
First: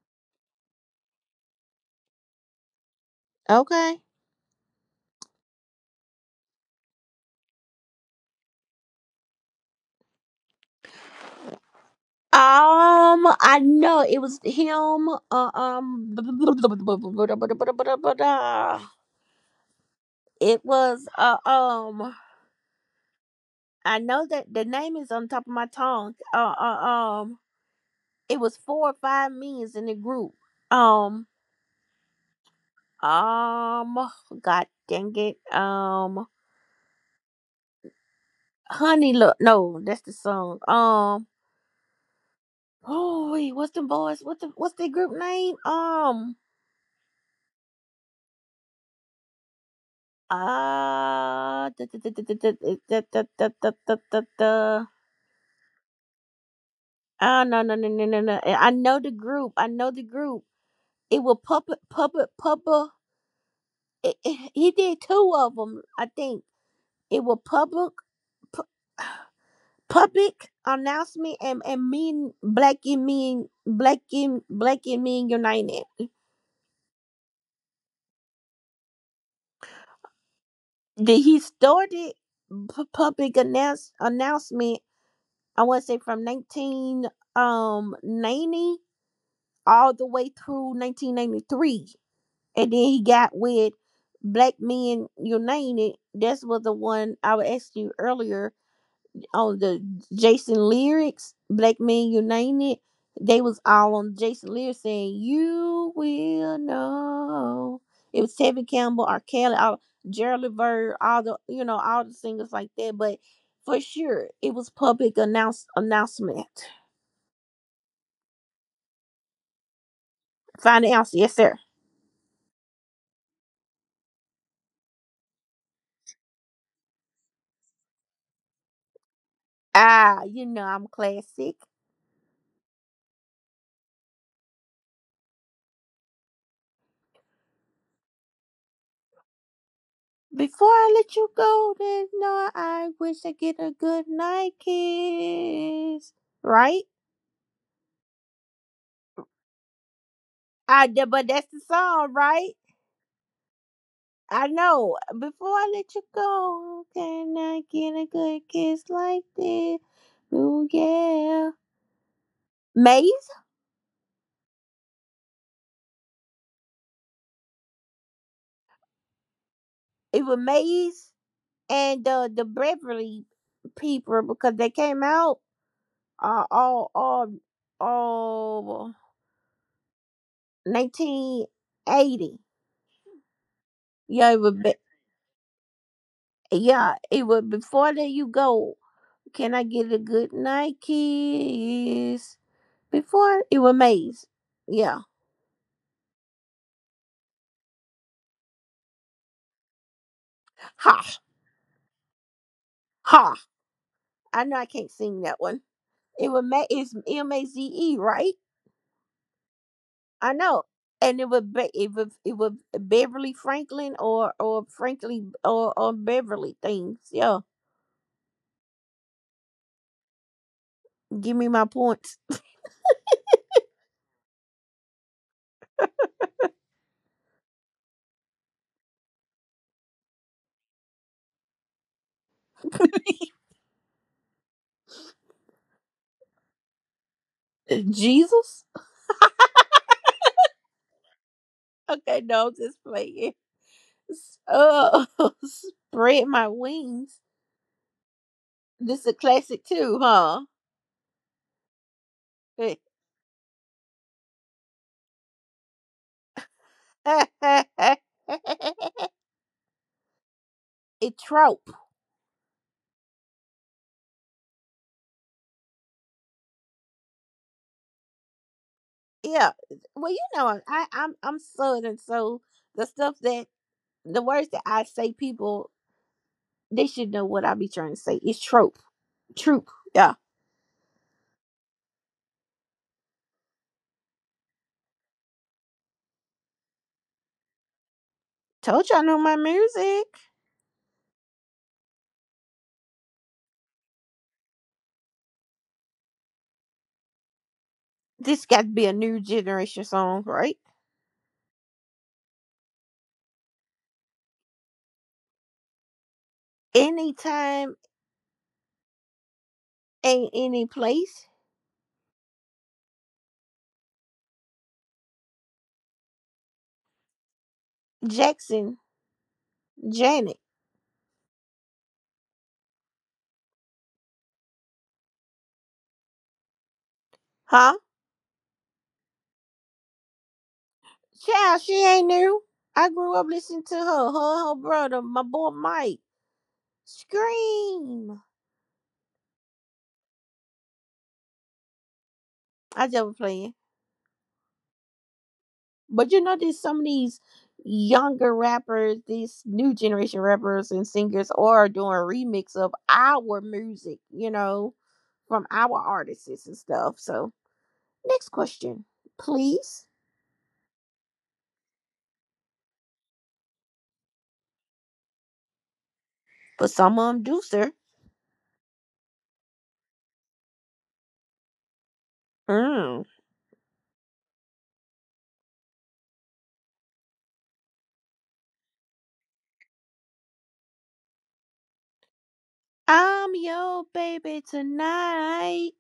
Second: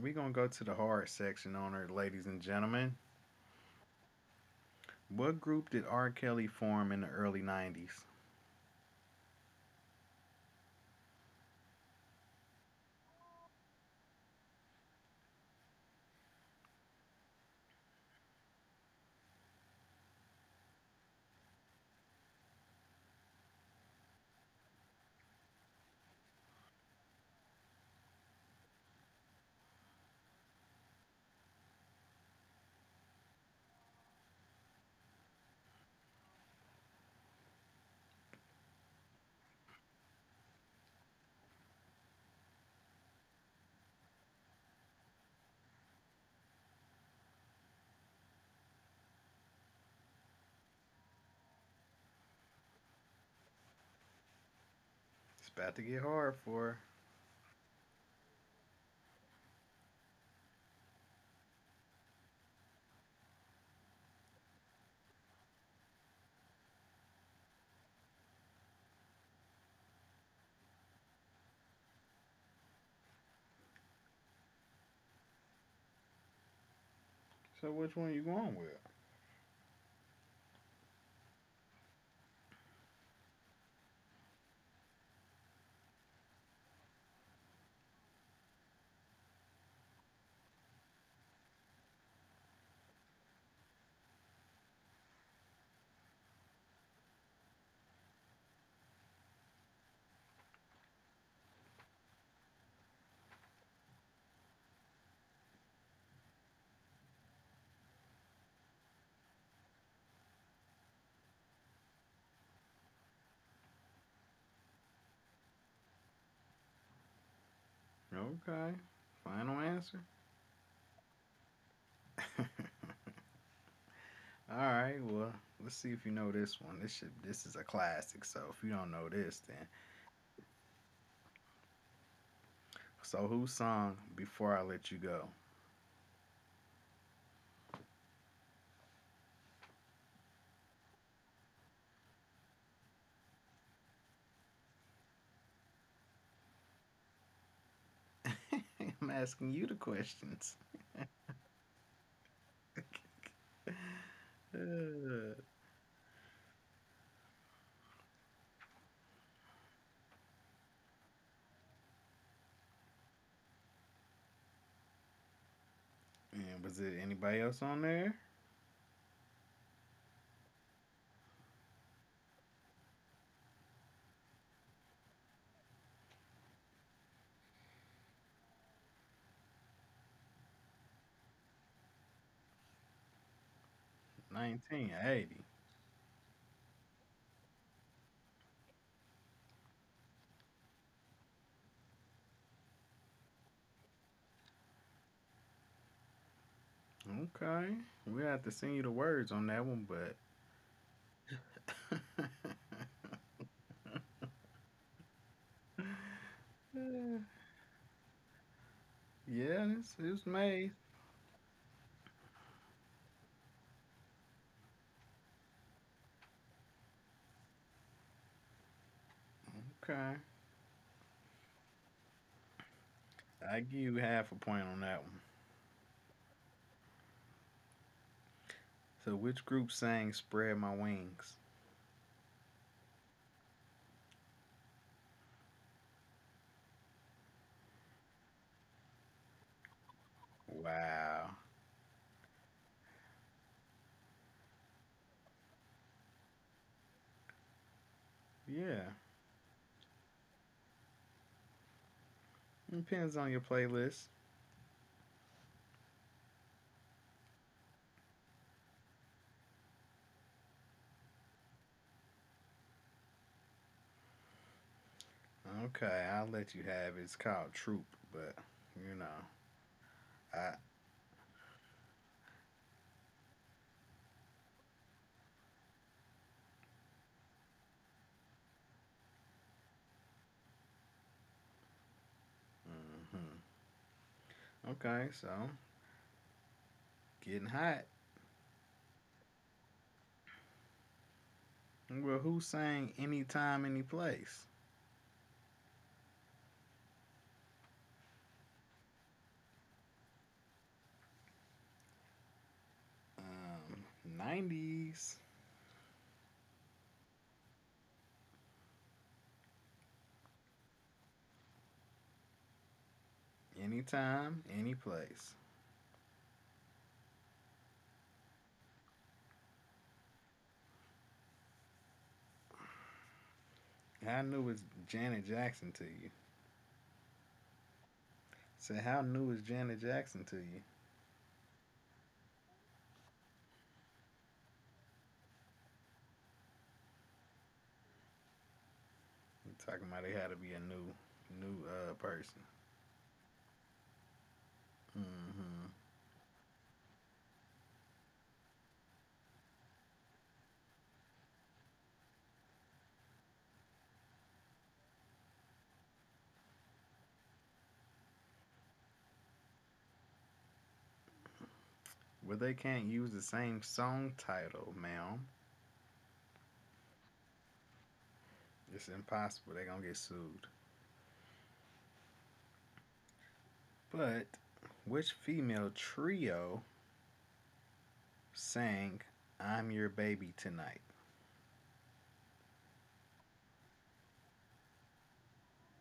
Speaker 1: We're going to go to the hard section on her, ladies and gentlemen.
Speaker 2: Okay.
Speaker 1: What group did R. Kelly form in the early 90s?
Speaker 2: I know it was him. It was I know that the name is on top of my tongue. It was four or five me's in the group. Um, um, God dang it. Honey, look, no, that's the song. Oh, wait, what's the boys? What's the group name? Ah, da, da, da, da, da, da, da, da, da, da, da, da. Da.
Speaker 1: It's about to get hard for her.
Speaker 2: Ah, no, no, no, no, no, no. I know the group. I know the group. It will public, public, public. He did two of them, I think. It will public, pu- public announcement and mean black and mean black and black and mean united.
Speaker 1: So which one you going with?
Speaker 2: Did he started pu- public announce announcement? I want to say from nineteen ninety all the way through 1993. And then he got with Black Men United. This was the one I would ask you earlier on the Jason lyrics, Black Men United. They was all on Jason lyrics saying, You will know. It was Tevin Campbell, R. Kelly, all, Gerald Levert, all the, you know, all the singers like that. But for sure, it was public announce announcement.
Speaker 1: Okay. Final answer.
Speaker 2: Find the answer, yes, sir.
Speaker 1: (laughs) All right, well, let's see if you know this one. This is a classic. So if you don't know this, then
Speaker 2: Ah, you know I'm classic.
Speaker 1: so who song "Before I Let You Go"?
Speaker 2: Before I let you go, there's no I wish I get a good night kiss. Right?
Speaker 1: (laughs) I'm asking you the questions.
Speaker 2: But that's the song, right?
Speaker 1: (laughs)
Speaker 2: I know.
Speaker 1: Uh,
Speaker 2: Before I let you go, can I get a good kiss like this? Ooh yeah. Maze?
Speaker 1: and was it anybody else on there?
Speaker 2: It was Maze and the Beverly people because they came out uh all all all 1980. Yeah, it was.
Speaker 1: 1980.
Speaker 2: Yeah, it was before that you go, can I get a good night kiss? Before it was Maze. Yeah.
Speaker 1: Okay, we have to send you the words on that one, but
Speaker 2: Ha.
Speaker 1: (laughs)
Speaker 2: Ha. I know I can't sing that one. It was it's
Speaker 1: Uh,
Speaker 2: Maze, right?
Speaker 1: yeah, it's
Speaker 2: I know.
Speaker 1: made.
Speaker 2: And it was it was Beverly Franklin or Frankly or Beverly things. Yeah.
Speaker 1: Okay,
Speaker 2: Give me my points.
Speaker 1: I give you half a point on that one. So which group sang "Spread My Wings"?
Speaker 2: (laughs) Jesus?
Speaker 1: Wow.
Speaker 2: Okay, no, just playing. Oh, (laughs) spread my wings.
Speaker 1: Yeah.
Speaker 2: This is a classic too, huh? (laughs)
Speaker 1: Depends on your playlist.
Speaker 2: a trope.
Speaker 1: Okay, I'll let you have it. It's called Troop, but you know,
Speaker 2: Yeah. Well, you
Speaker 1: I.
Speaker 2: know, I'm southern, so the stuff that the words that I say, people they should know what I be trying to say. It's trope, troop. Yeah.
Speaker 1: Hmm. Okay, so getting hot.
Speaker 2: Told you I know my music.
Speaker 1: Well, who sang Anytime, Any Place?
Speaker 2: This got to be a new generation song, right?
Speaker 1: Um, 90s.
Speaker 2: Anytime, ain't any place.
Speaker 1: Anytime, Any Place.
Speaker 2: Jackson, Janet,
Speaker 1: How new is Janet Jackson to you?
Speaker 2: huh?
Speaker 1: Say, how new is Janet Jackson to you?
Speaker 2: Child, she ain't new. I grew up listening to her, her brother, my boy Mike. Scream.
Speaker 1: You're talking about it had to be a new, new person.
Speaker 2: I just playing.
Speaker 1: Hmm.
Speaker 2: But you know, there's some of these younger rappers, these new generation rappers and singers are doing a remix of our music, you know, from our artists and stuff. So next question, please.
Speaker 1: Well, they can't use the same song title, ma'am.
Speaker 2: But some of them do, sir.
Speaker 1: It's impossible. They're gonna get sued.
Speaker 2: Mm.
Speaker 1: But which female trio sang I'm Your Baby Tonight?
Speaker 2: I'm your baby tonight.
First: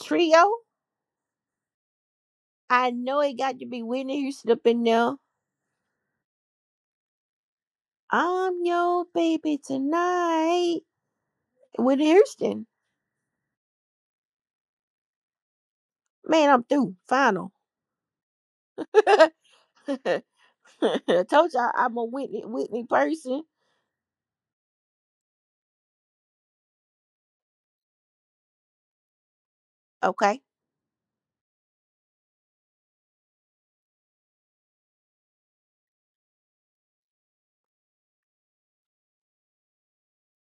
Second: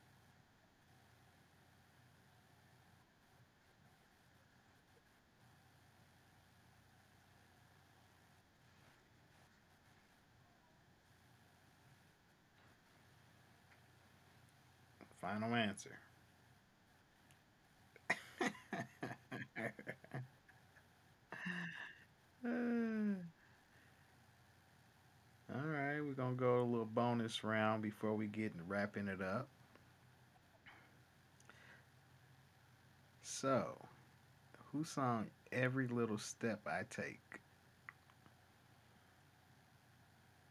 Speaker 2: Trio. I know it got to be Whitney Houston up in there. I'm your baby tonight. Whitney Houston.
Speaker 1: Final answer.
Speaker 2: Man, I'm through. Final. (laughs)
Speaker 1: (laughs)
Speaker 2: I told y'all I'm a Whitney Whitney
Speaker 1: All
Speaker 2: person.
Speaker 1: right, we're gonna go a little bonus round before we get in wrapping it up.
Speaker 2: Okay.
Speaker 1: So, who sung Every Little Step I Take?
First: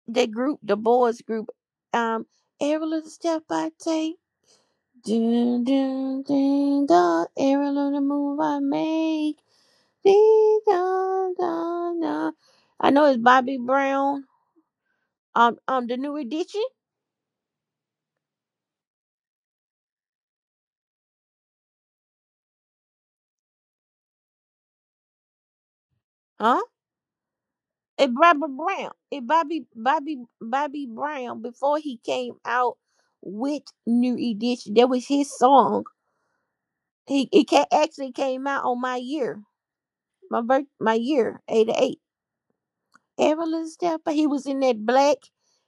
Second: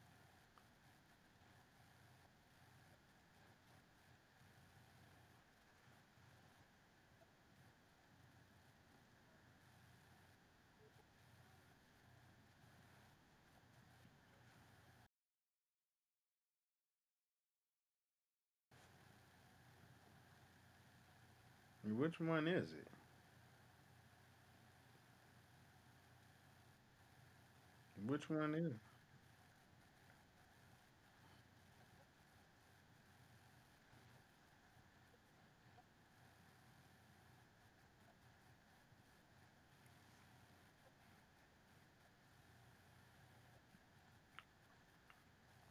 Speaker 2: The group, the boys group. Um, every little step I take. Dun, dun, dun, dun. Every little move I make. Ding, dun, dun, dun. I know it's Bobby Brown. The new edition.
Speaker 1: Which one is it?
Speaker 2: Huh? It's
Speaker 1: Which
Speaker 2: Bobby
Speaker 1: one is it?
Speaker 2: Brown. It Bobby Brown before he came out with New Edition. That was his song. He it actually came out on my year, my birth, my year 88. Every little step, but he was in that black.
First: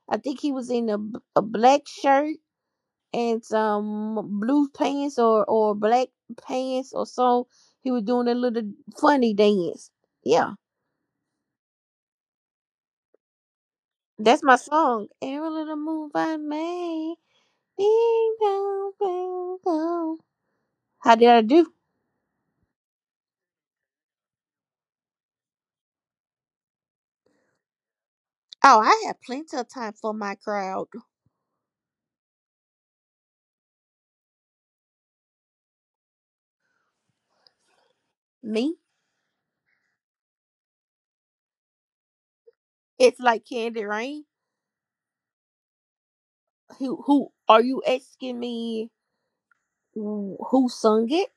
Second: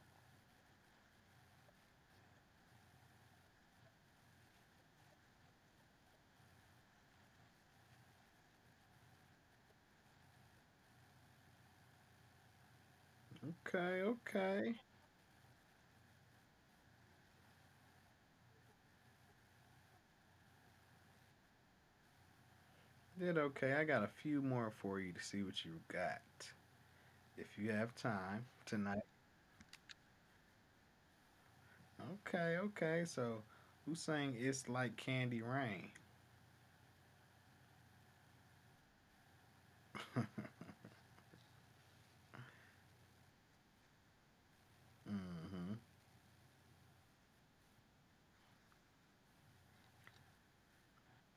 Speaker 2: I think he was in a black shirt and some blue pants or black pants or so. He was doing a little funny dance. Yeah,
Speaker 1: Okay,
Speaker 2: that's my
Speaker 1: okay.
Speaker 2: song. Every little move I make, ding dong, ding dong. How did I do?
Speaker 1: Did okay. I got a few more for you to see what you got. If you have time
Speaker 2: Oh,
Speaker 1: tonight.
Speaker 2: I had plenty of time for my crowd.
Speaker 1: Okay, okay. So, who sang It's Like Candy Rain?
Speaker 2: Me,
Speaker 1: (laughs)
Speaker 2: it's like Candy Rain.
Speaker 1: Mm-hmm.
Speaker 2: Who are you asking me who sung it?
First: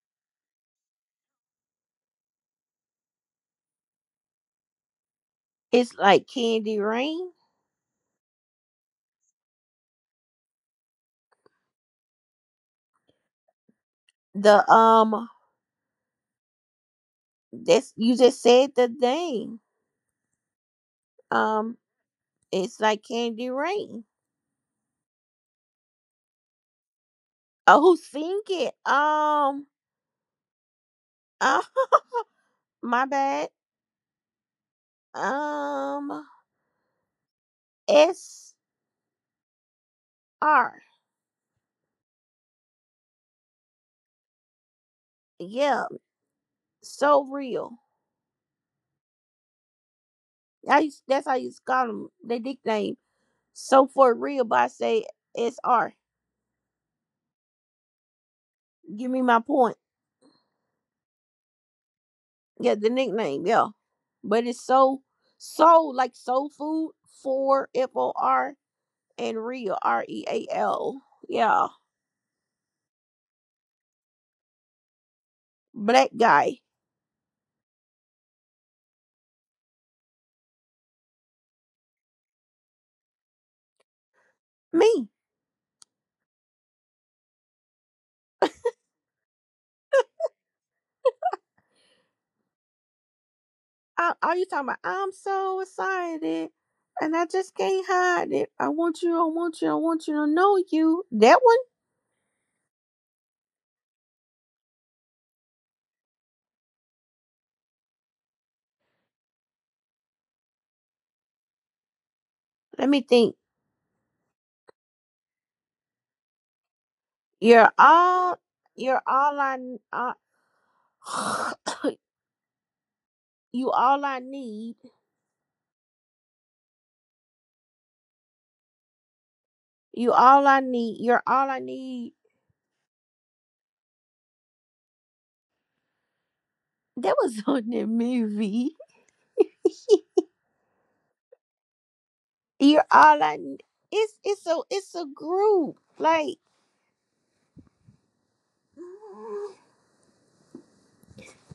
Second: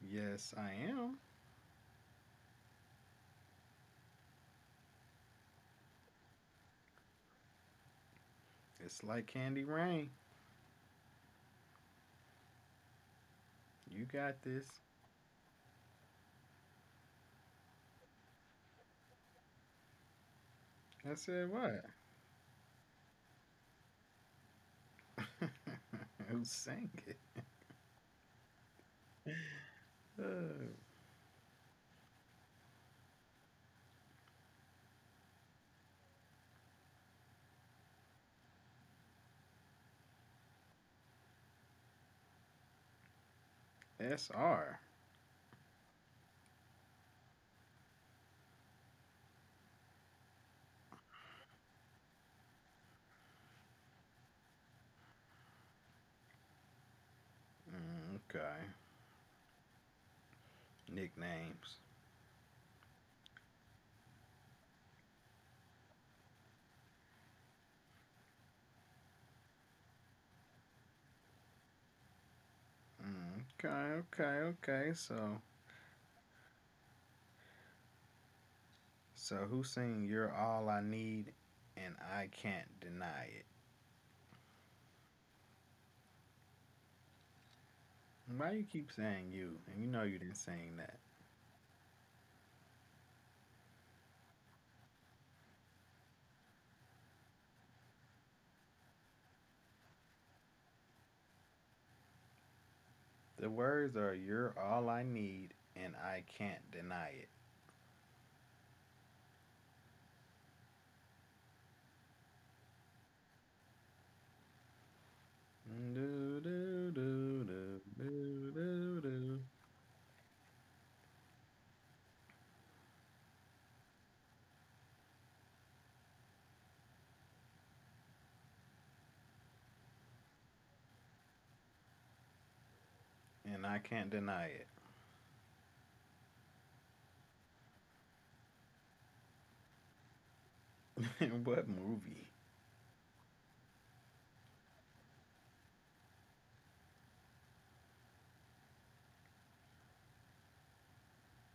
Speaker 1: Yes, I am.
Speaker 2: It's like Candy Rain.
Speaker 1: It's Like Candy Rain. You got
Speaker 2: The
Speaker 1: this.
Speaker 2: that's you just said the name.
Speaker 1: I said
Speaker 2: Um
Speaker 1: what?
Speaker 2: it's like Candy Rain.
Speaker 1: (laughs) Who sang it?
Speaker 2: Oh who sing it?
Speaker 1: Uh,
Speaker 2: Uh, (laughs) my bad. Um S R.
Speaker 1: SR.
Speaker 2: Yeah, so real. I used, that's how you call them. They nickname so for real, but I say S R.
Speaker 1: Mm, okay.
Speaker 2: Give me my point.
Speaker 1: Nicknames.
Speaker 2: Yeah, the nickname, yeah. But it's so soul like soul food for F O R and real R E A L. Yeah.
Speaker 1: Mm, okay, okay, okay. So,
Speaker 2: Black guy.
Speaker 1: so who sang You're All I Need and I Can't Deny It?
Speaker 2: Me.
Speaker 1: Why you keep saying you? And you know you didn't saying that.
Speaker 2: I, are you talking about I'm so excited and I just can't hide it. I want you, I want you, I want you to know you. That one?
Speaker 1: The words are "You're all I need, and I can't deny it."
Speaker 2: Let me think.
Speaker 1: Do, do, do,
Speaker 2: You're
Speaker 1: do,
Speaker 2: all
Speaker 1: do, do,
Speaker 2: you're all
Speaker 1: do.
Speaker 2: I uh, (coughs) you all I need. You all I need. You're all I need.
Speaker 1: And I can't deny
Speaker 2: That was (laughs) on the movie.
Speaker 1: it. (laughs) What movie?
Speaker 2: You're all I. n- It's it's a group. Like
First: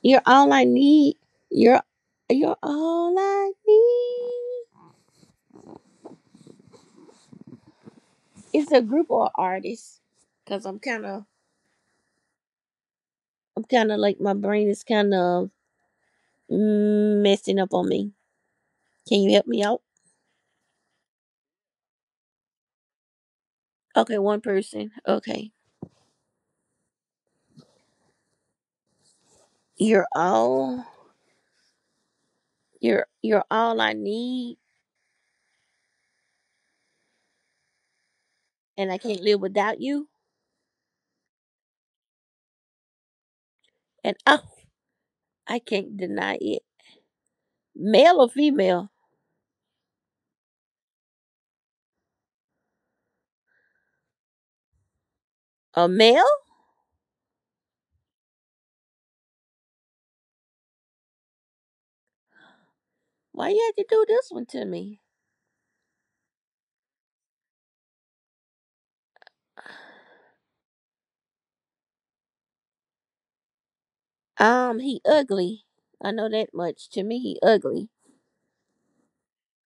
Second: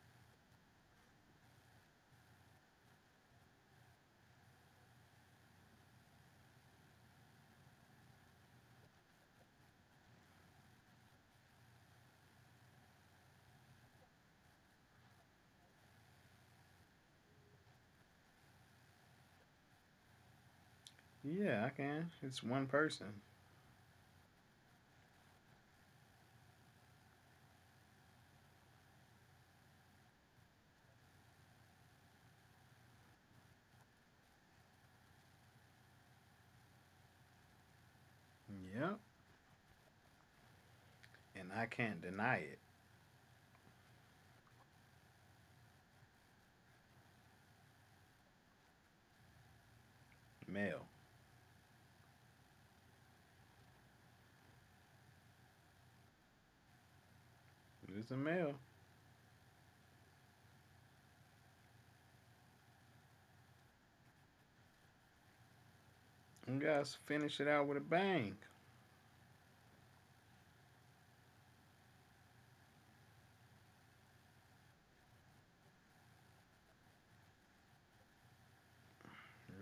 Speaker 2: you're all I need. You're you're all I need. It's a group or artist. Cause I'm kind of like my brain is kind of messing up on me. Can you help me out?
Speaker 1: Yeah, I can. It's one person.
Speaker 2: Okay, one person. Okay, you're all you're all I need, and I
Speaker 1: Yep.
Speaker 2: can't live without you.
Speaker 1: And I can't deny it.
Speaker 2: And oh, I can't deny it. Male or female?
Speaker 1: Male.
Speaker 2: A male?
Speaker 1: It's a male.
Speaker 2: Why you had to do this one to me?
Speaker 1: You guys finish it out with a bang.
Speaker 2: He ugly. I know that much. To me, he ugly.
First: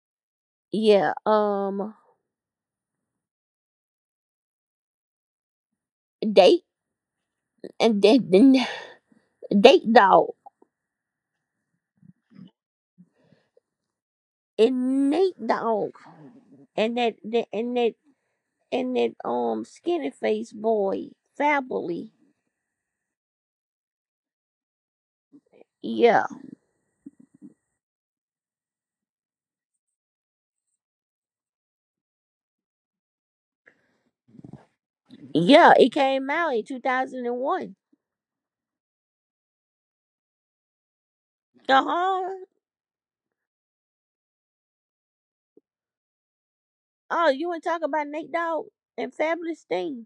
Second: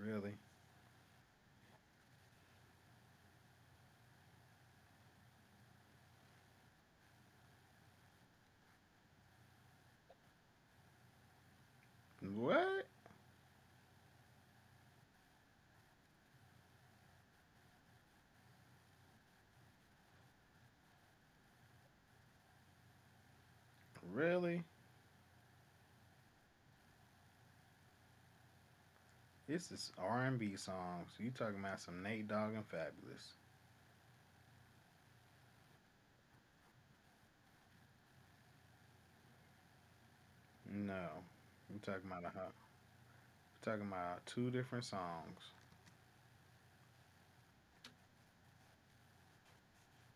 Speaker 1: Really?
Speaker 2: Yeah. Date and then (laughs) date dog
Speaker 1: What?
Speaker 2: and Nate dog and that, that and that and that skinny face boy family.
Speaker 1: Really?
Speaker 2: Yeah,
Speaker 1: This is R and B songs. You talking about some Nate Dogg and Fabulous.
Speaker 2: yeah. It came out in 2001.
Speaker 1: No, we're
Speaker 2: Uh
Speaker 1: talking about a, hot.
Speaker 2: huh.
Speaker 1: We're talking about two different songs.
Speaker 2: Oh, you want to talk about Nate dog and Fabulous thing?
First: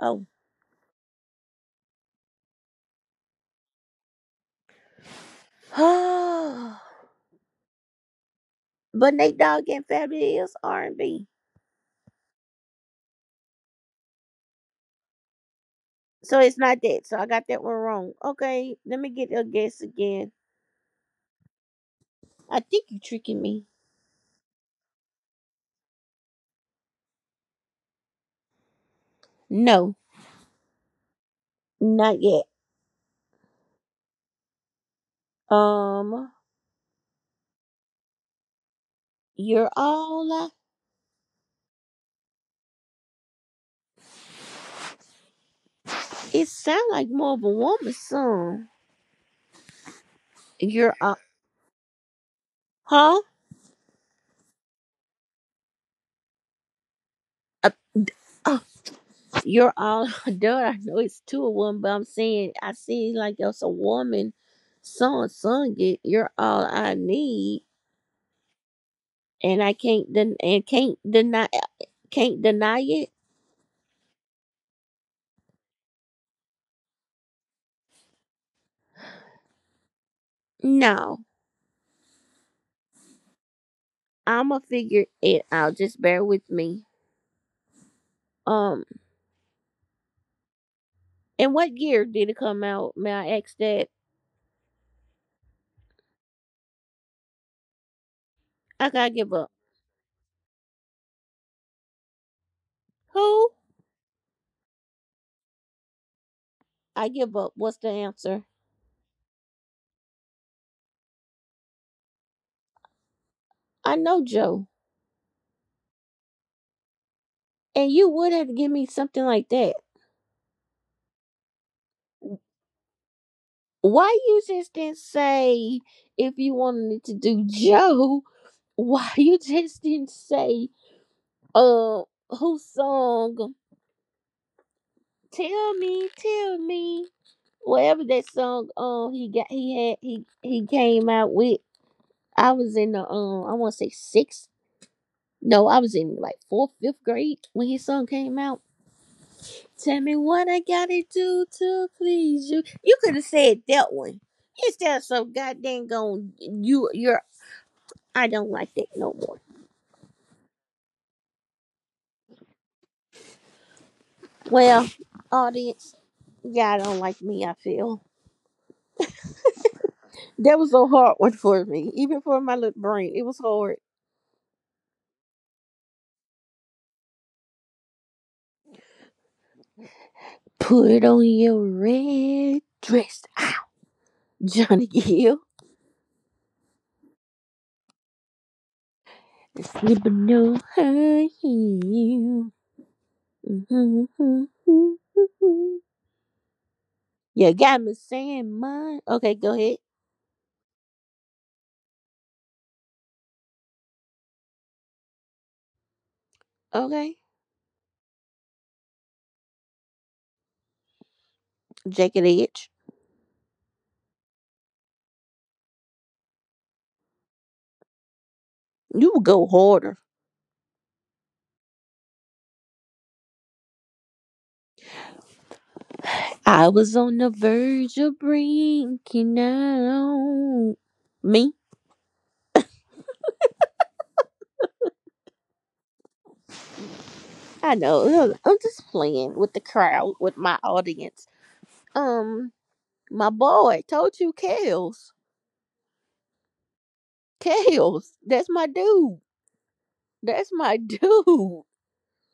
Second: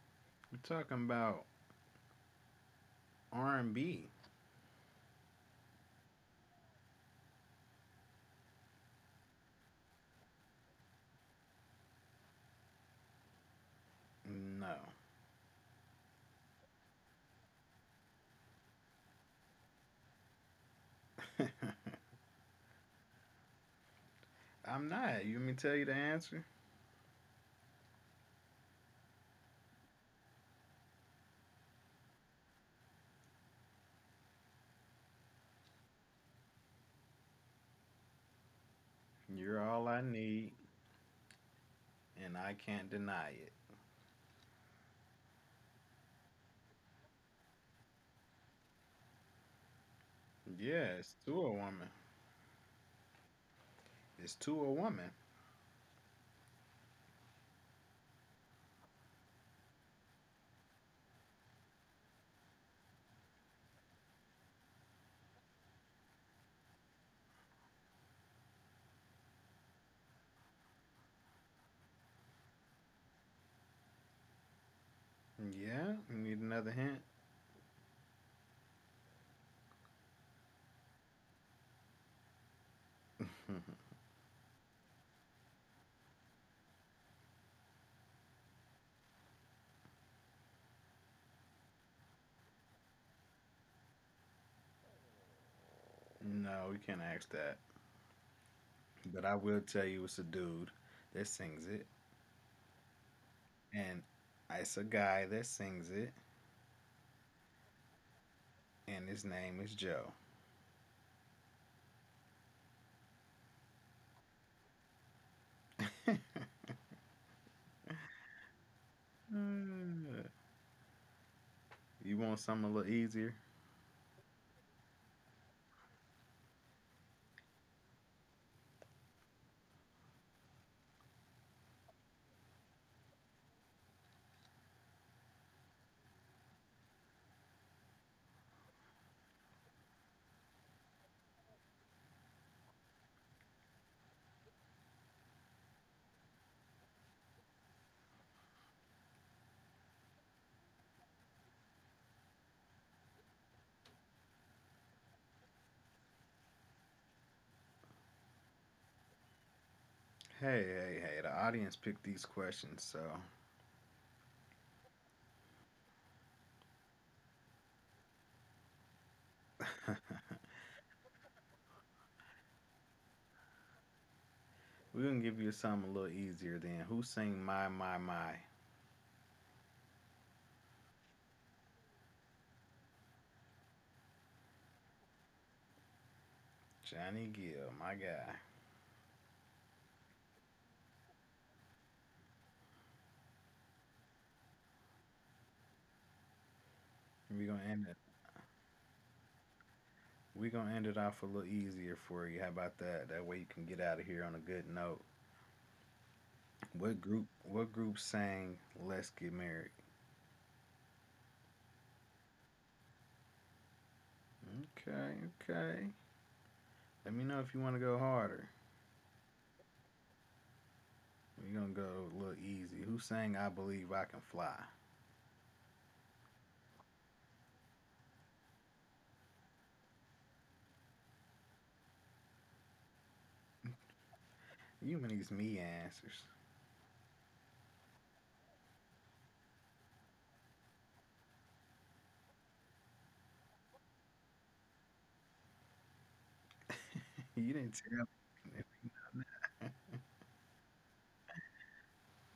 Speaker 2: Oh,
Speaker 1: We're talking about R and B.
Speaker 2: (sighs) but Nate dog and Fabulous is R and B.
Speaker 1: No,
Speaker 2: So it's not that. So I got that one wrong. Okay, let me get a guess again.
Speaker 1: (laughs)
Speaker 2: I think you tricking me.
Speaker 1: I'm not. You want me to tell you the answer?
Speaker 2: No, not yet. Um,
Speaker 1: You're
Speaker 2: you're
Speaker 1: all I
Speaker 2: all.
Speaker 1: need, and I can't deny it.
Speaker 2: It sounds like more of a woman song.
Speaker 1: Yeah,
Speaker 2: You're
Speaker 1: it's
Speaker 2: all,
Speaker 1: to a woman.
Speaker 2: huh?
Speaker 1: It's to a woman.
Speaker 2: Uh, uh, you're all (laughs) done. I know it's to a woman, but I'm saying I see like it's a woman song sung it. You're all I need, and can't deny it.
Speaker 1: Yeah, you need another hint?
Speaker 2: No.
Speaker 1: (laughs)
Speaker 2: I'ma figure it out. Just bear with me. Um, in what year did it come out? May I ask that?
Speaker 1: No, we can't ask that.
Speaker 2: I gotta
Speaker 1: But
Speaker 2: give
Speaker 1: I
Speaker 2: up.
Speaker 1: will tell you, it's a dude that sings it,
Speaker 2: Who?
Speaker 1: and it's a guy that sings it,
Speaker 2: I give up. What's the answer?
Speaker 1: and his name is Joe.
Speaker 2: I know Joe.
Speaker 1: (laughs)
Speaker 2: And you would have to give me something like that.
Speaker 1: Uh, you want something a little easier?
Speaker 2: Why you just didn't say if you wanted to do Joe? (laughs) Why you just didn't say uh who song? Tell me, tell me. Whatever that song he got he had he came out with I was in the I want to say sixth. No, I was in like fourth, fifth grade when his song came out. Tell me what I gotta do to please you. You could have said that one instead of some goddamn going. You, you're. I don't like that no more.
Speaker 1: Hey, hey, hey, the audience picked these questions, so
Speaker 2: Well, audience, y'all don't like me. I feel
Speaker 1: (laughs)
Speaker 2: that was a hard one for me, even for my little brain. It was hard.
Speaker 1: we're gonna give you something a little easier then. Who sang My My My?
Speaker 2: Put on your red dress, Ah, Johnny Gill,
Speaker 1: Johnny Gill, my guy.
Speaker 2: and slip no high heel. (laughs)
Speaker 1: We're
Speaker 2: You
Speaker 1: gonna
Speaker 2: got
Speaker 1: end
Speaker 2: me
Speaker 1: it.
Speaker 2: saying mine. Okay, go ahead.
Speaker 1: We're gonna end it off a little easier for you. How about that? That way you can get out of here on a good note. What
Speaker 2: Okay.
Speaker 1: group what group sang Let's Get Married?
Speaker 2: Jagged Edge.
Speaker 1: Okay, okay. Let me know if you wanna go harder.
Speaker 2: You go harder.
Speaker 1: We're gonna go a little easy. Who sang I Believe I Can Fly?
Speaker 2: I was on the verge of breaking out. Me?
Speaker 1: You and these me answers.
Speaker 2: I know. I'm just playing with the crowd, with my audience. Um, my boy told you Kales.
Speaker 1: You didn't tell
Speaker 2: Kales. That's
Speaker 1: me.
Speaker 2: my dude. That's my (laughs) dude.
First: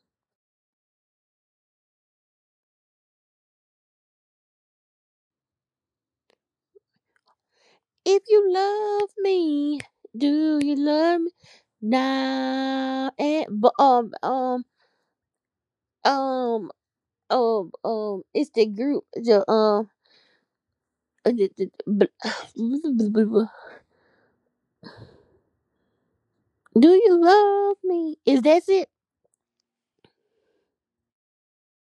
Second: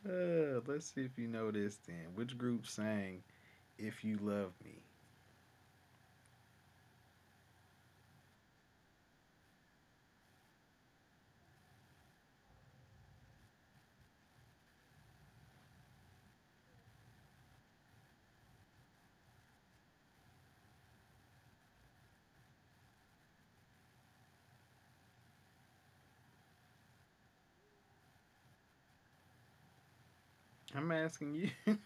Speaker 1: Let's see if you know this then. Which group sang If You Love Me?
Speaker 2: If you love me, do you love me? Nah, and but um it's the group uh, the- the- the- (sighs) (laughs) do you love me? Is that it?
Speaker 1: I'm asking you. (laughs)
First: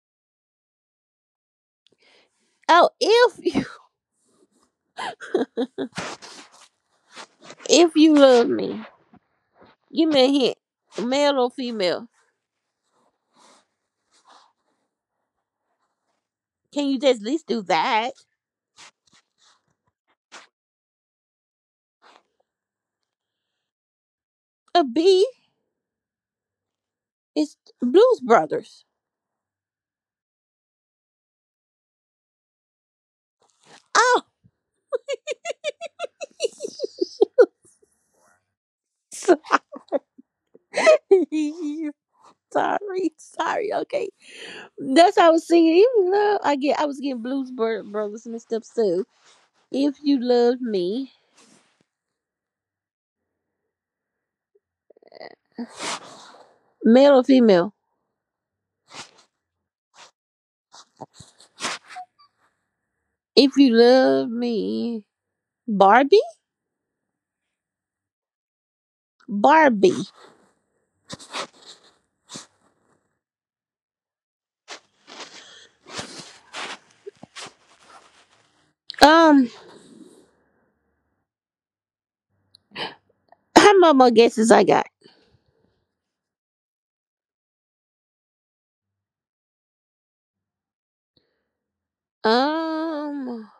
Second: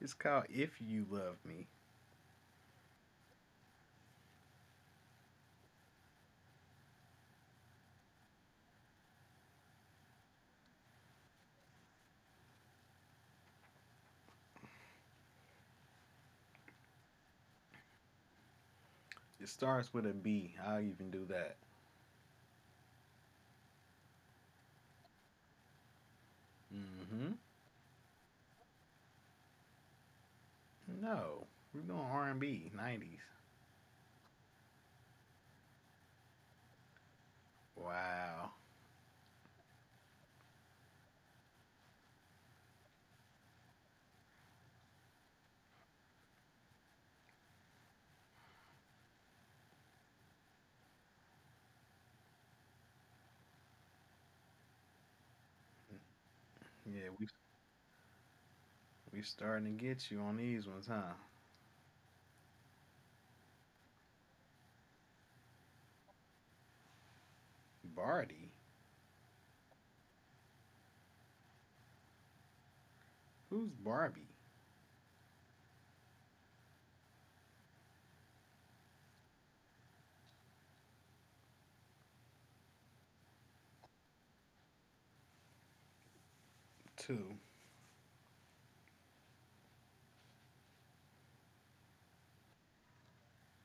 Speaker 1: It's called If You Love Me.
Speaker 2: Oh, if you (laughs) if you love me, give me a hint, male or female. Can you just at least do that?
Speaker 1: It starts with a B. I'll even do that.
Speaker 2: A B
Speaker 1: Mm-hmm.
Speaker 2: is Blues Brothers.
Speaker 1: No. We're going R&B, 90s.
Speaker 2: Oh,
Speaker 1: Wow.
Speaker 2: (laughs) sorry, sorry. Okay, that's how I was singing. Even you love, I get I was getting Blues Brothers mixed up. So if you love me,
Speaker 1: Yeah,
Speaker 2: male
Speaker 1: we
Speaker 2: or female,
Speaker 1: we starting to get you on these ones, huh?
Speaker 2: if you love me, Barbie?
Speaker 1: Barty?
Speaker 2: Barbie.
Speaker 1: Who's Barbie?
Speaker 2: Um, (clears throat) how many more guesses I got?
Speaker 1: Two.
Speaker 2: Um,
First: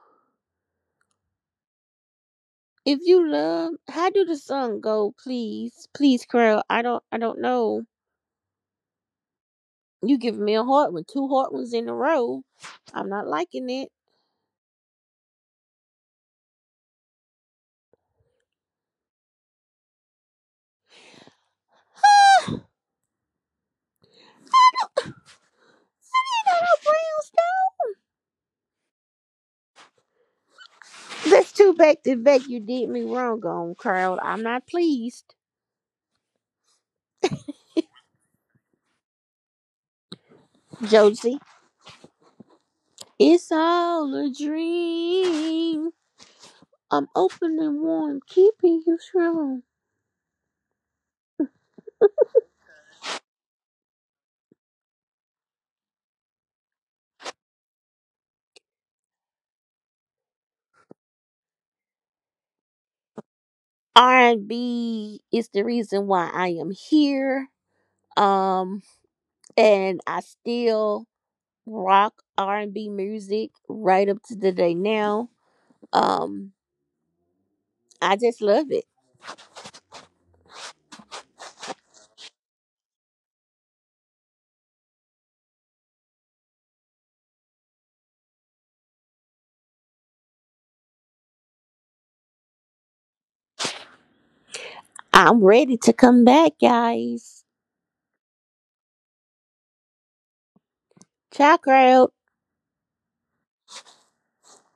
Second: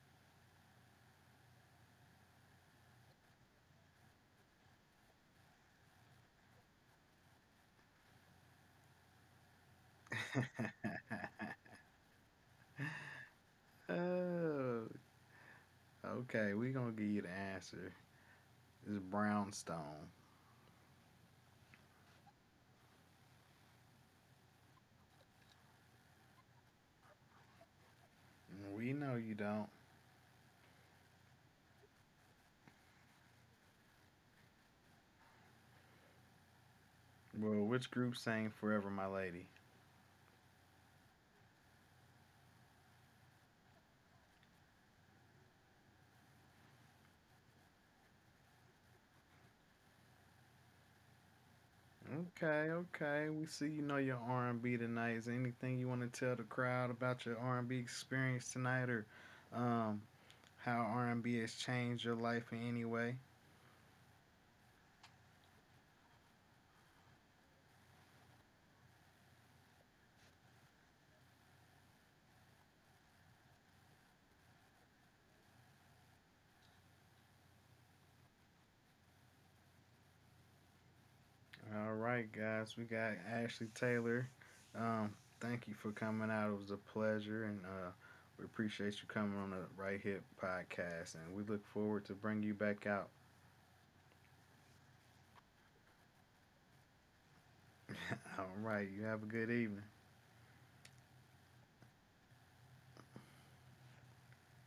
Speaker 2: if you love, how do the song go? Please, please, Crow. I don't know. You give me a hard one, two hard ones in a row. I'm not liking
Speaker 1: (laughs)
Speaker 2: it.
Speaker 1: Oh, okay, we gonna give you the answer. It's Brownstone.
Speaker 2: (laughs) Brownstone.
Speaker 1: We know you don't.
Speaker 2: That's two back to back. You did me wrong on crowd. I'm not pleased,
Speaker 1: Well, which group sang "Forever, My Lady"?
Speaker 2: Josie. It's all a dream. I'm open and warm, keeping you strong.
Speaker 1: Okay, okay. We see you know your R and B tonight. Is there anything you want to tell the crowd about your R and B experience tonight, or um, how R and B has changed your life in any way?
Speaker 2: R&B is the reason why I am here. Um, and I still rock R&B music right up to the day now. Um, I just love it.
Speaker 1: All right, guys. We got Ashley Taylor. Um, thank you for coming out. It was a pleasure, and we appreciate you coming on the Right Hip Podcast. And we look forward to bringing you back out.
Speaker 2: I'm ready to come back, guys.
Speaker 1: (laughs) All right. You have a good evening.
Speaker 2: Ciao, crowd.